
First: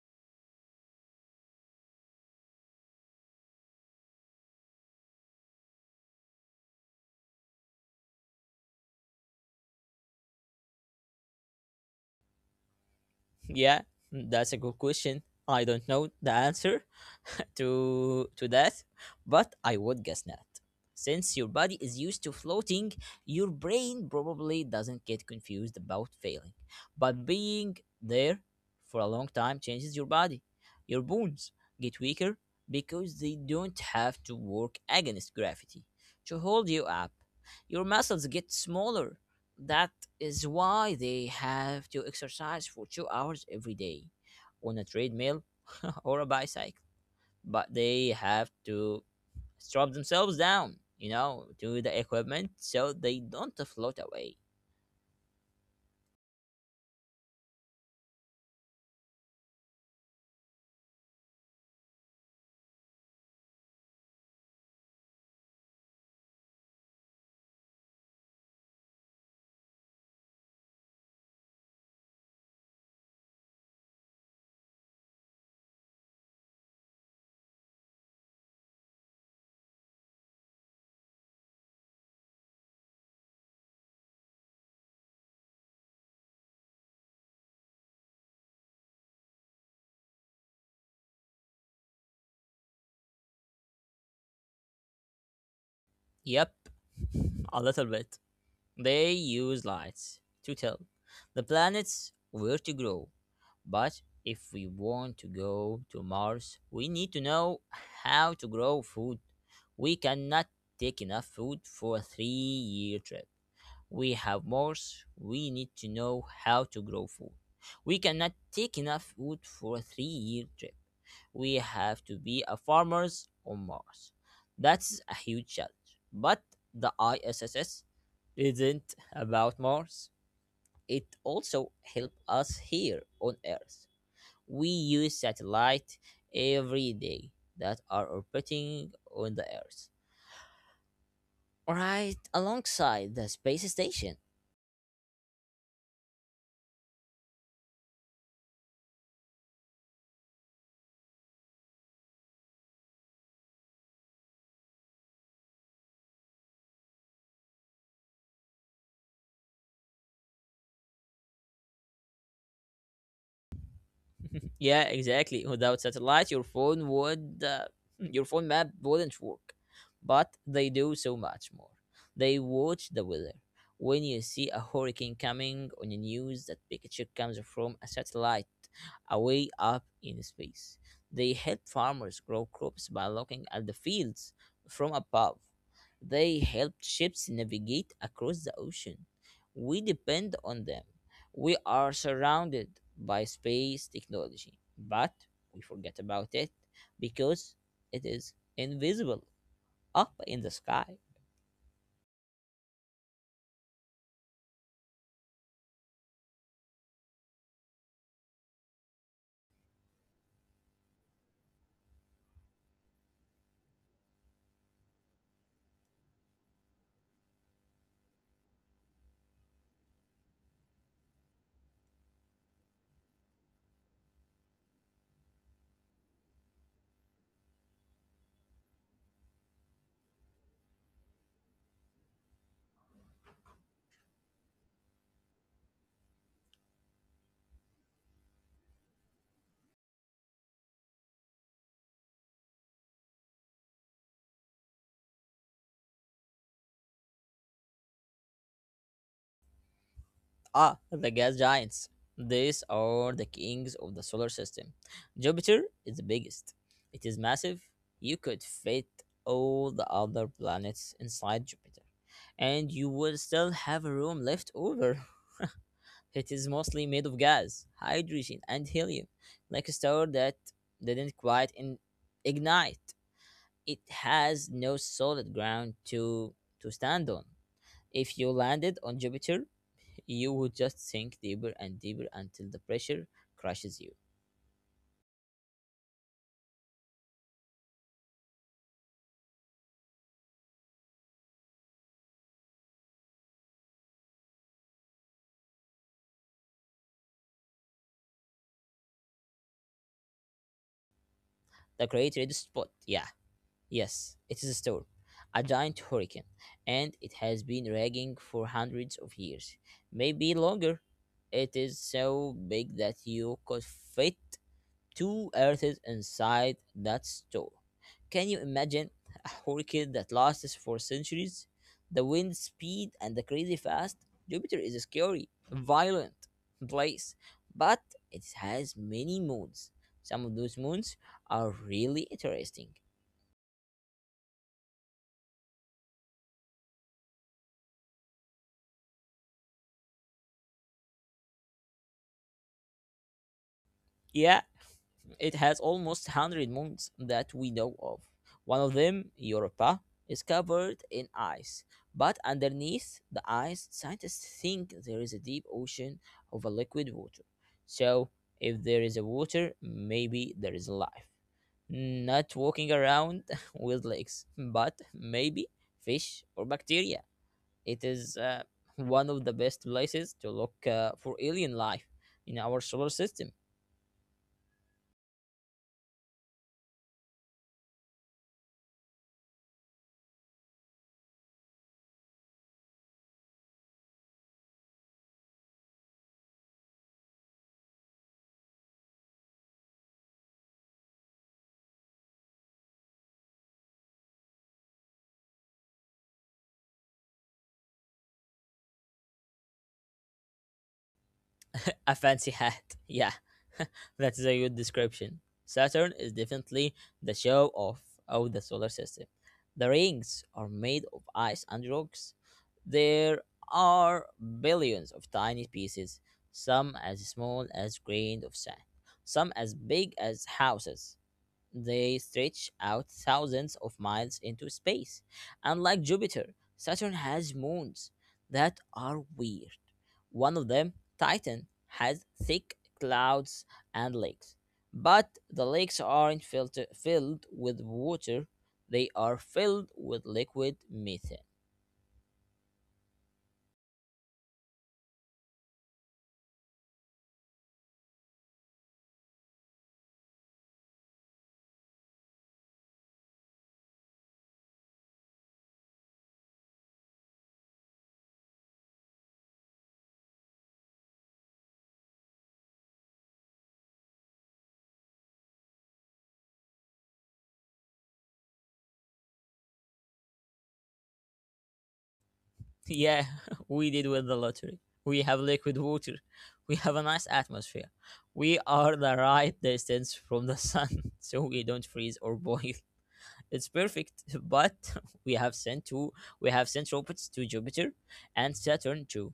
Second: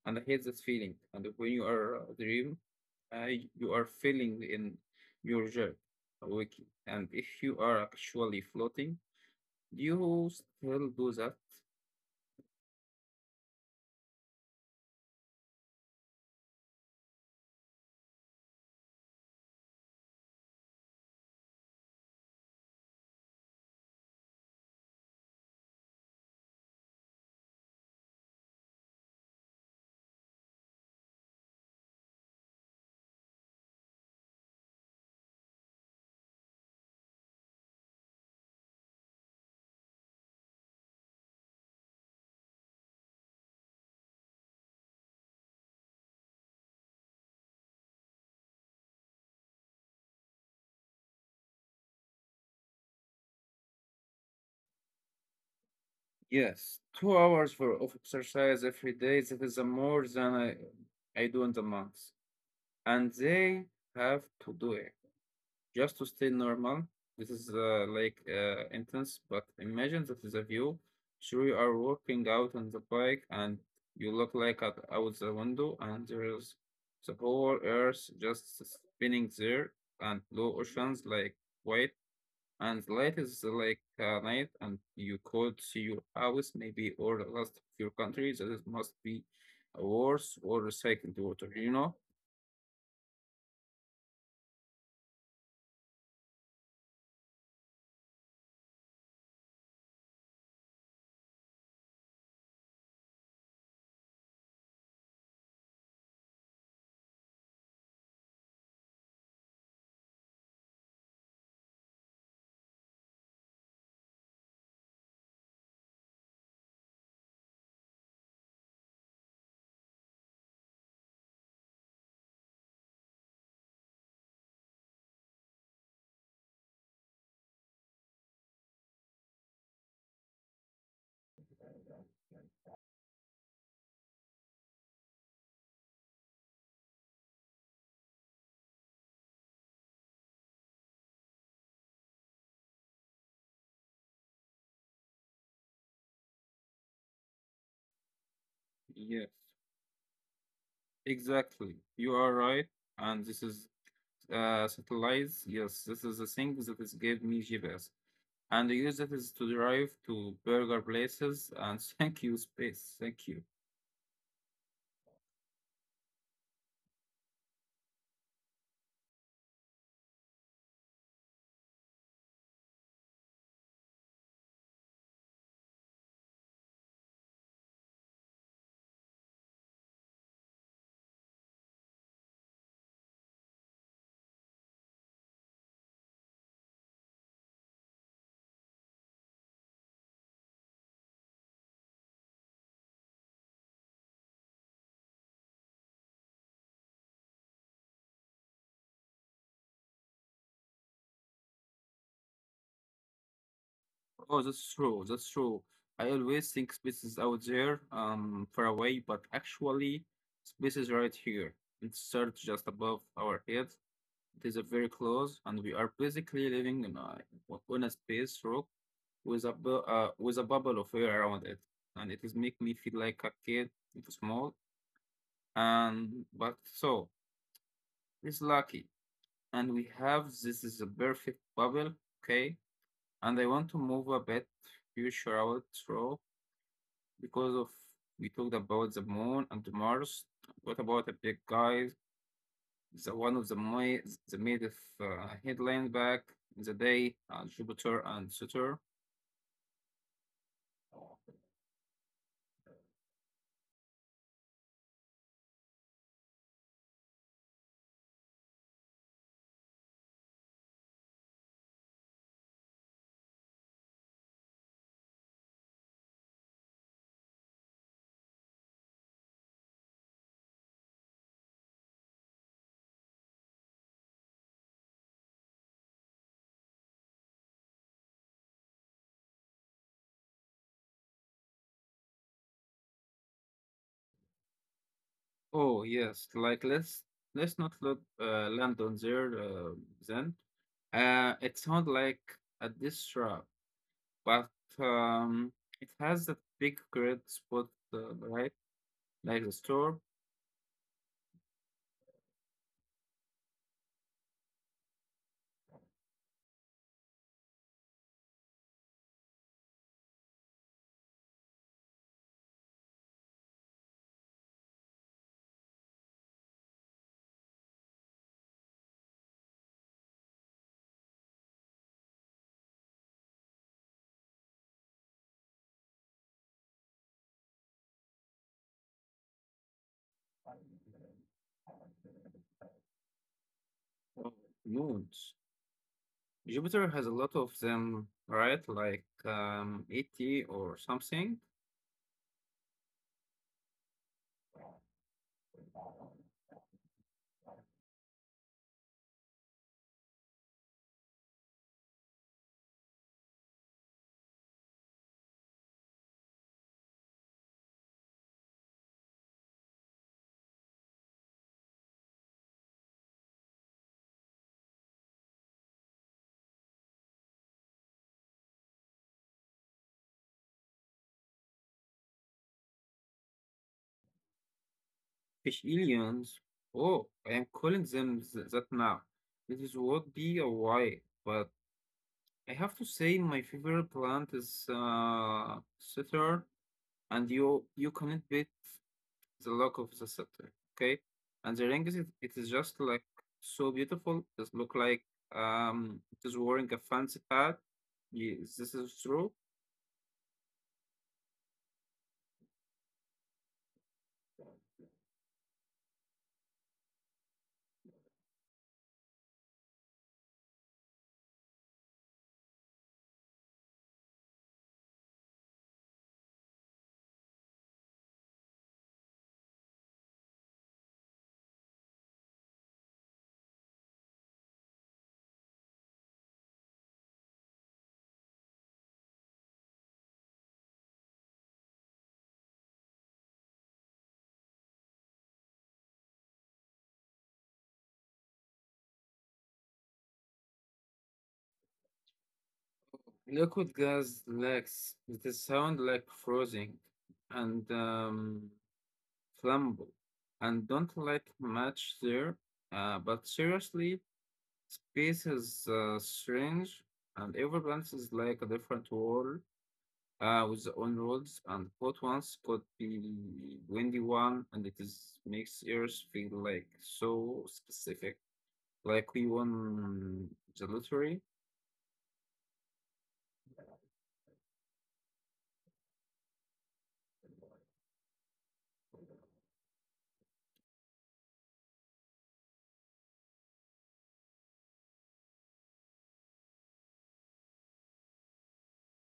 and I hate that feeling. And when you are a dream, you are feeling in your jerk awake. And if you are actually floating, do you still do that?
Yeah, that's a good question. I don't know the answer to that, but I would guess not. Since your body is used to floating, your brain probably doesn't get confused about failing. But being there for a long time changes your body. Your bones get weaker because they don't have to work against gravity to hold you up. Your muscles get smaller. That is why they have to exercise for 2 hours every day on a treadmill or a bicycle. But they have to strap themselves down, you know, to the equipment so they don't float away.
Yes, 2 hours for of exercise every day. That is a more than I do in the months, and they have to do it just to stay normal. This is intense, but imagine that is a view. Sure, you are walking out on the bike, and you look like at out the window, and there is the whole earth just spinning there, and blue oceans like white and the is like night and you could see your house maybe or the last of your country that is must be a worse or recycled water, you know.
Yep, a little bit. They use lights to tell the planets where to grow. But if we want to go to Mars, we need to know how to grow food. We cannot take enough food for a 3 year trip we have Mars, we need to know how to grow food. We cannot take enough food for a 3 year trip. We have to be a farmers on Mars. That's a huge challenge. But the ISS isn't about Mars. It also helps us here on Earth. We use satellites every day that are orbiting on the Earth, right alongside the space station.
Yes, exactly, you are right, and this is satellites, yes, this is the thing that is gave me GPS, and I use it is to drive to burger places and thank you space, thank you.
Yeah, exactly. Without satellite, your phone would your phone map wouldn't work. But they do so much more. They watch the weather. When you see a hurricane coming on the news, that picture comes from a satellite away up in space. They help farmers grow crops by looking at the fields from above. They help ships navigate across the ocean. We depend on them. We are surrounded by space technology, but we forget about it because it is invisible up in the sky.
Oh, that's true. That's true. I always think space is out there, far away, but actually, space is right here. It starts just above our heads. It is a very close, and we are basically living in on a space rock with a with a bubble of air around it, and it is make me feel like a kid, if small. And but so it's lucky, and we have this is a perfect bubble, okay. And I want to move a bit future out through because of we talked about the moon and Mars. What about a big guy? The one of the made of headline back in the day, Jupiter and Saturn.
Ah, the gas giants. These are the kings of the solar system. Jupiter is the biggest. It is massive. You could fit all the other planets inside Jupiter, and you would still have room left over. It is mostly made of gas, hydrogen, and helium. Like a star that didn't quite ignite, it has no solid ground to stand on. If you landed on Jupiter, you would just sink deeper and deeper until the pressure crushes you.
Oh yes, like let's not look land on there then. It sounds like a diss track, but um, it has that big red spot, right? Like the star
The Great Red Spot, yeah, yes, it is a storm, a giant hurricane, and it has been raging for hundreds of years, maybe longer. It is so big that you could fit two earths inside that store. Can you imagine a hurricane that lasts for centuries? The wind speed and the crazy fast? Jupiter is a scary, violent place, but it has many moons. Some of those moons are really interesting.
of moons. Jupiter has a lot of them, right? Like 80 or something.
Yeah, it has almost 100 moons that we know of. One of them, Europa, is covered in ice, but underneath the ice, scientists think there is a deep ocean of a liquid water. So, if there is a water, maybe there is life. Not walking around with legs, but maybe fish or bacteria. It is one of the best places to look for alien life in our solar system.
Fish aliens. Oh, I am calling them that now. It is what be a why, but I have to say my favorite plant is Saturn, and you cannot beat the look of the Saturn, okay? And the ring is it is just like so beautiful. It look like it is wearing a fancy hat. Yes, this is true.
A fancy hat. Yeah. That's a good description. Saturn is definitely the show off of the solar system. The rings are made of ice and rocks. There are billions of tiny pieces, some as small as grains of sand, some as big as houses. They stretch out thousands of miles into space. And like Jupiter, Saturn has moons that are weird. One of them, Titan, has thick clouds and lakes. But the lakes aren't filled with water, they are filled with liquid methane.
Liquid gas lacks the sound like frothing and flammable, and don't like much there. But seriously, space is strange, and every planet is like a different world with its own rules. And hot ones could be windy one, and it is makes Earth feel like so specific, like we won the lottery.
Yeah, we did with the lottery. We have liquid water. We have a nice atmosphere. We are the right distance from the sun, so we don't freeze or boil. It's perfect. But we have sent two. We have sent robots to Jupiter and Saturn too,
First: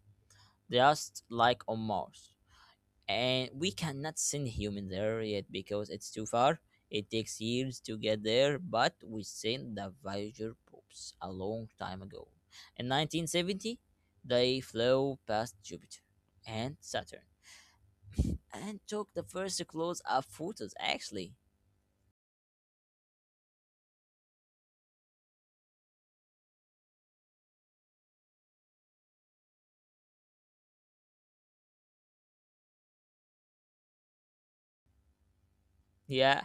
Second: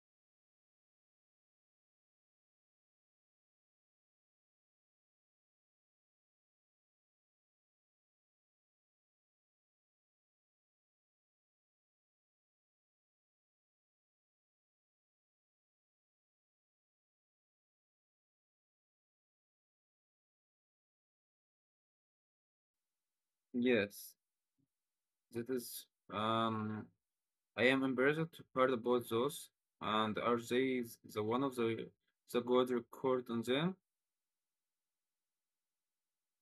just like on Mars, and we cannot send human there yet because it's too far. It takes years to get there, but we sent the Voyager probes a long time ago. In 1970, they flew past Jupiter and Saturn and took the first close-up photos. Actually,
Yes, that is um. I am embarrassed to part about those. And are they the one of the God record on them?
yeah,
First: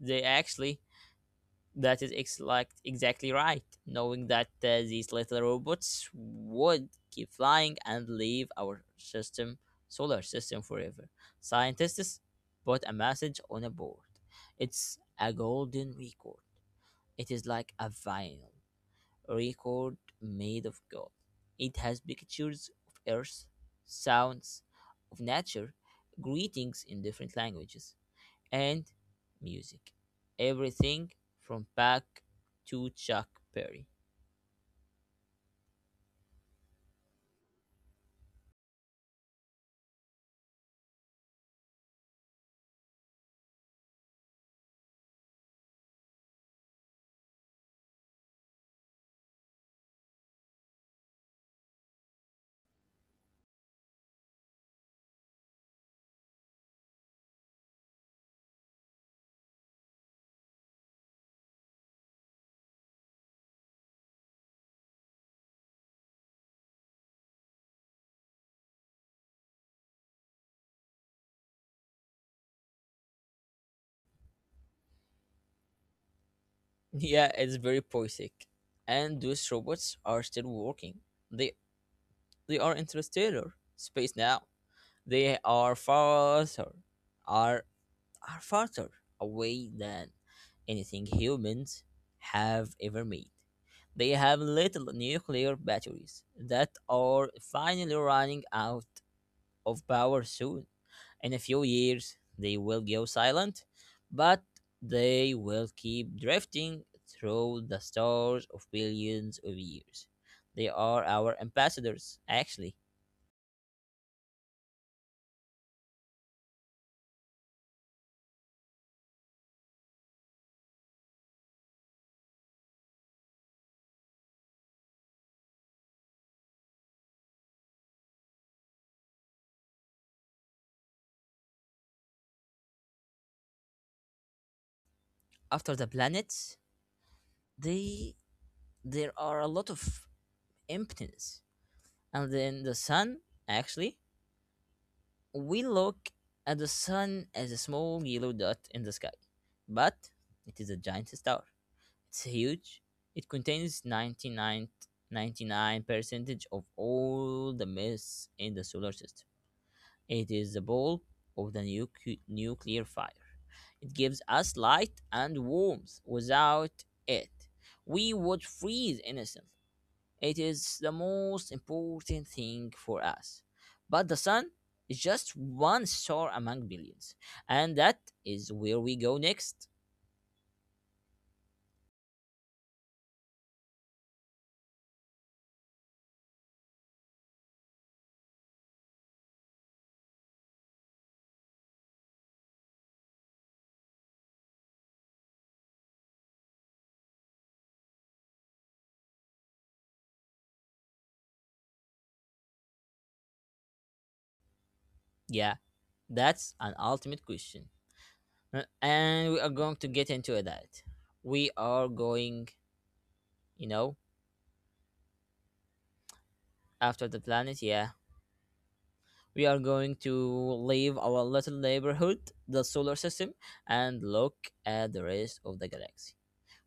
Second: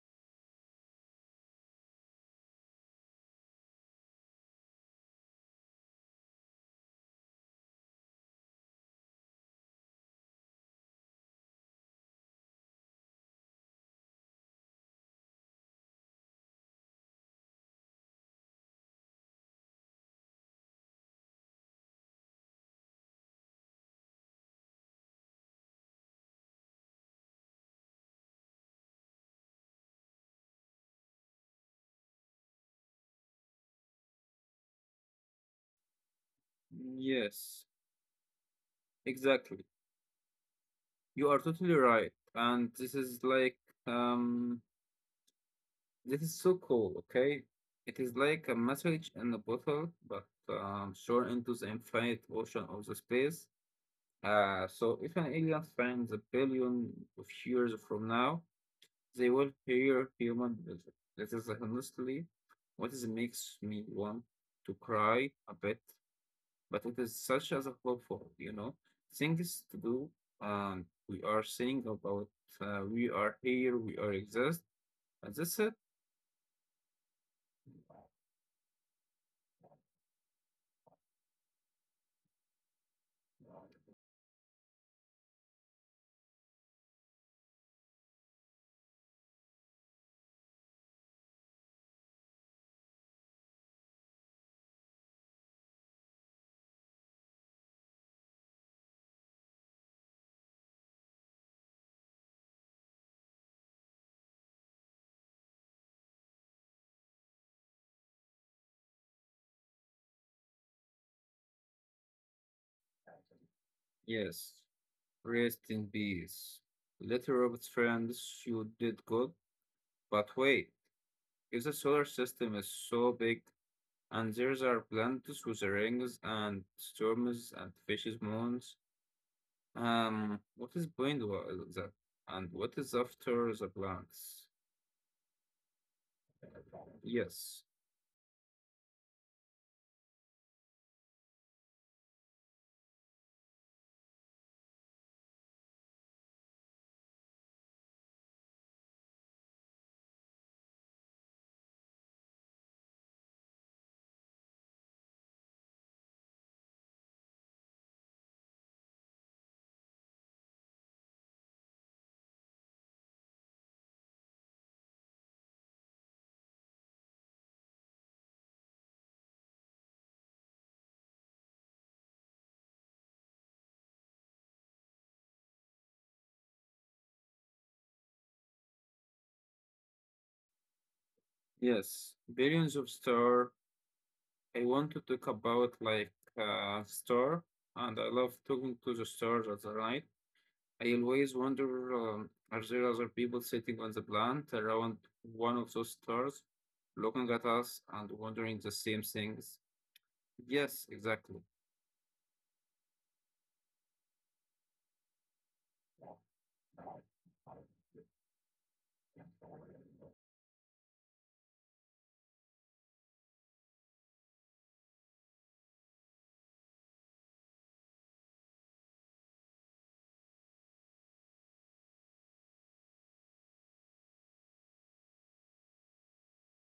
they actually that is like exactly right. Knowing that these little robots would keep flying and leave our system, solar system forever. Scientists put a message on a board. It's a golden record. It is like a vinyl record made of gold. It has pictures of Earth, sounds of nature, greetings in different languages, and music. Everything from Bach to Chuck Berry.
Yes, exactly. You are totally right. And this is like um this is so cool, okay? It is like a message in a bottle, but shot into the infinite ocean of the space. So if an alien finds a billion of years from now, they will fear human visit. This honestly what is makes me want to cry a bit, but it is such as a hopeful, you know, things to do. We are saying about we are here, we are exist, and that's it.
Yeah, it's very poetic. And those robots are still working. They they are interstellar space now. They are are farther away than anything humans have ever made. They have little nuclear batteries that are finally running out of power soon. In a few years, they will go silent, but they will keep drifting through the stars of billions of years. They are our ambassadors, actually.
Yes, rest in peace. Let Robert's friends, you did good, but wait, if the solar system is so big, and there are plants with rings and storms and fishes moons. What is behind that? And what is after the plants?
After the planets,
Yes,
they there are a lot of emptiness, and then the sun. Actually, we look at the sun as a small yellow dot in the sky, but it is a giant star. It's huge. It contains 99 99 percentage of all the mess in the solar system. It is the ball of the nuclear fire. It gives us light and warmth. Without it, we would freeze innocently. It is the most important thing for us. But the sun is just one star among billions. And that is where we go next.
yes, billions of star. I want to talk about like star, and I love talking to the stars at the night. I always wonder, are there other people sitting on the plant around one of those stars, looking at us and wondering the same things? Yes, exactly.
Yeah, that's an ultimate question. And we are going to get into that. We are going, you know, after the planet, yeah. We are going to leave our little neighborhood, the solar system, and look at the rest of the galaxy.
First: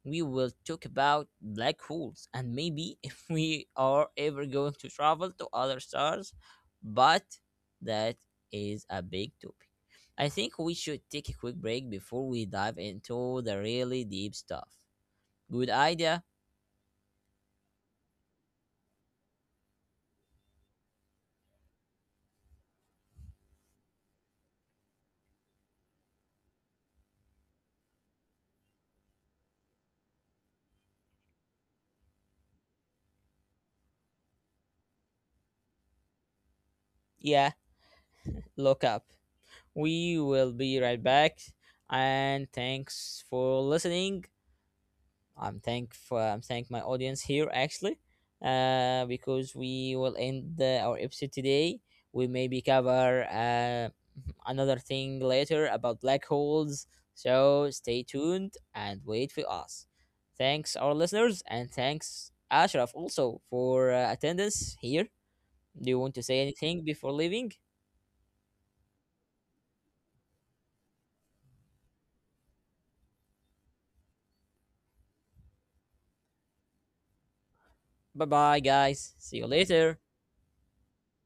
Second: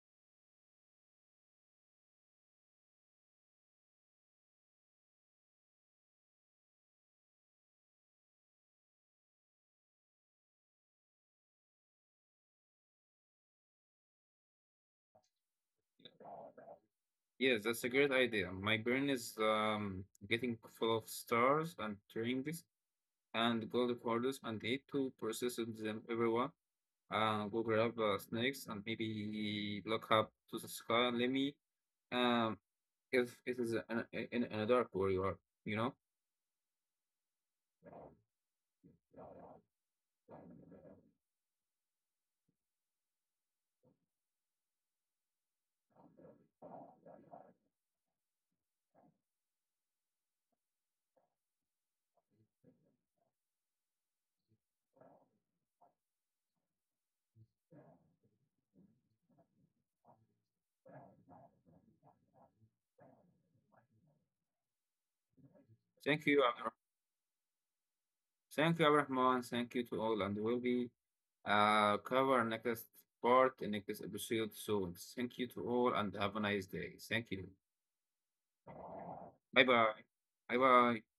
We will talk about black holes and maybe if we are ever going to travel to other stars, but that is a big topic. I think we should take a quick break before we dive into the really deep stuff. Good idea?
Yes, that's a great idea. My brain is getting full of stars and rings and gold orders and need to process them everyone. Go grab snakes and maybe look up to the sky and let me um, if it is an, in a dark where you are, you know.
Yeah. Look up. We will be right back. And thanks for listening. I'm thank my audience here actually, because we will end the, our episode today. We maybe cover another thing later about black holes. So stay tuned and wait for us. Thanks our listeners and thanks Ashraf also for attendance here. Do you want to
Thank
say
you,
anything before leaving?
thank you, Abrahman. Thank you to all, and we'll be cover next part in next episode soon. Thank you to all, and have a nice day. Thank you.
Bye bye guys. See you
Bye
later.
bye. Bye bye.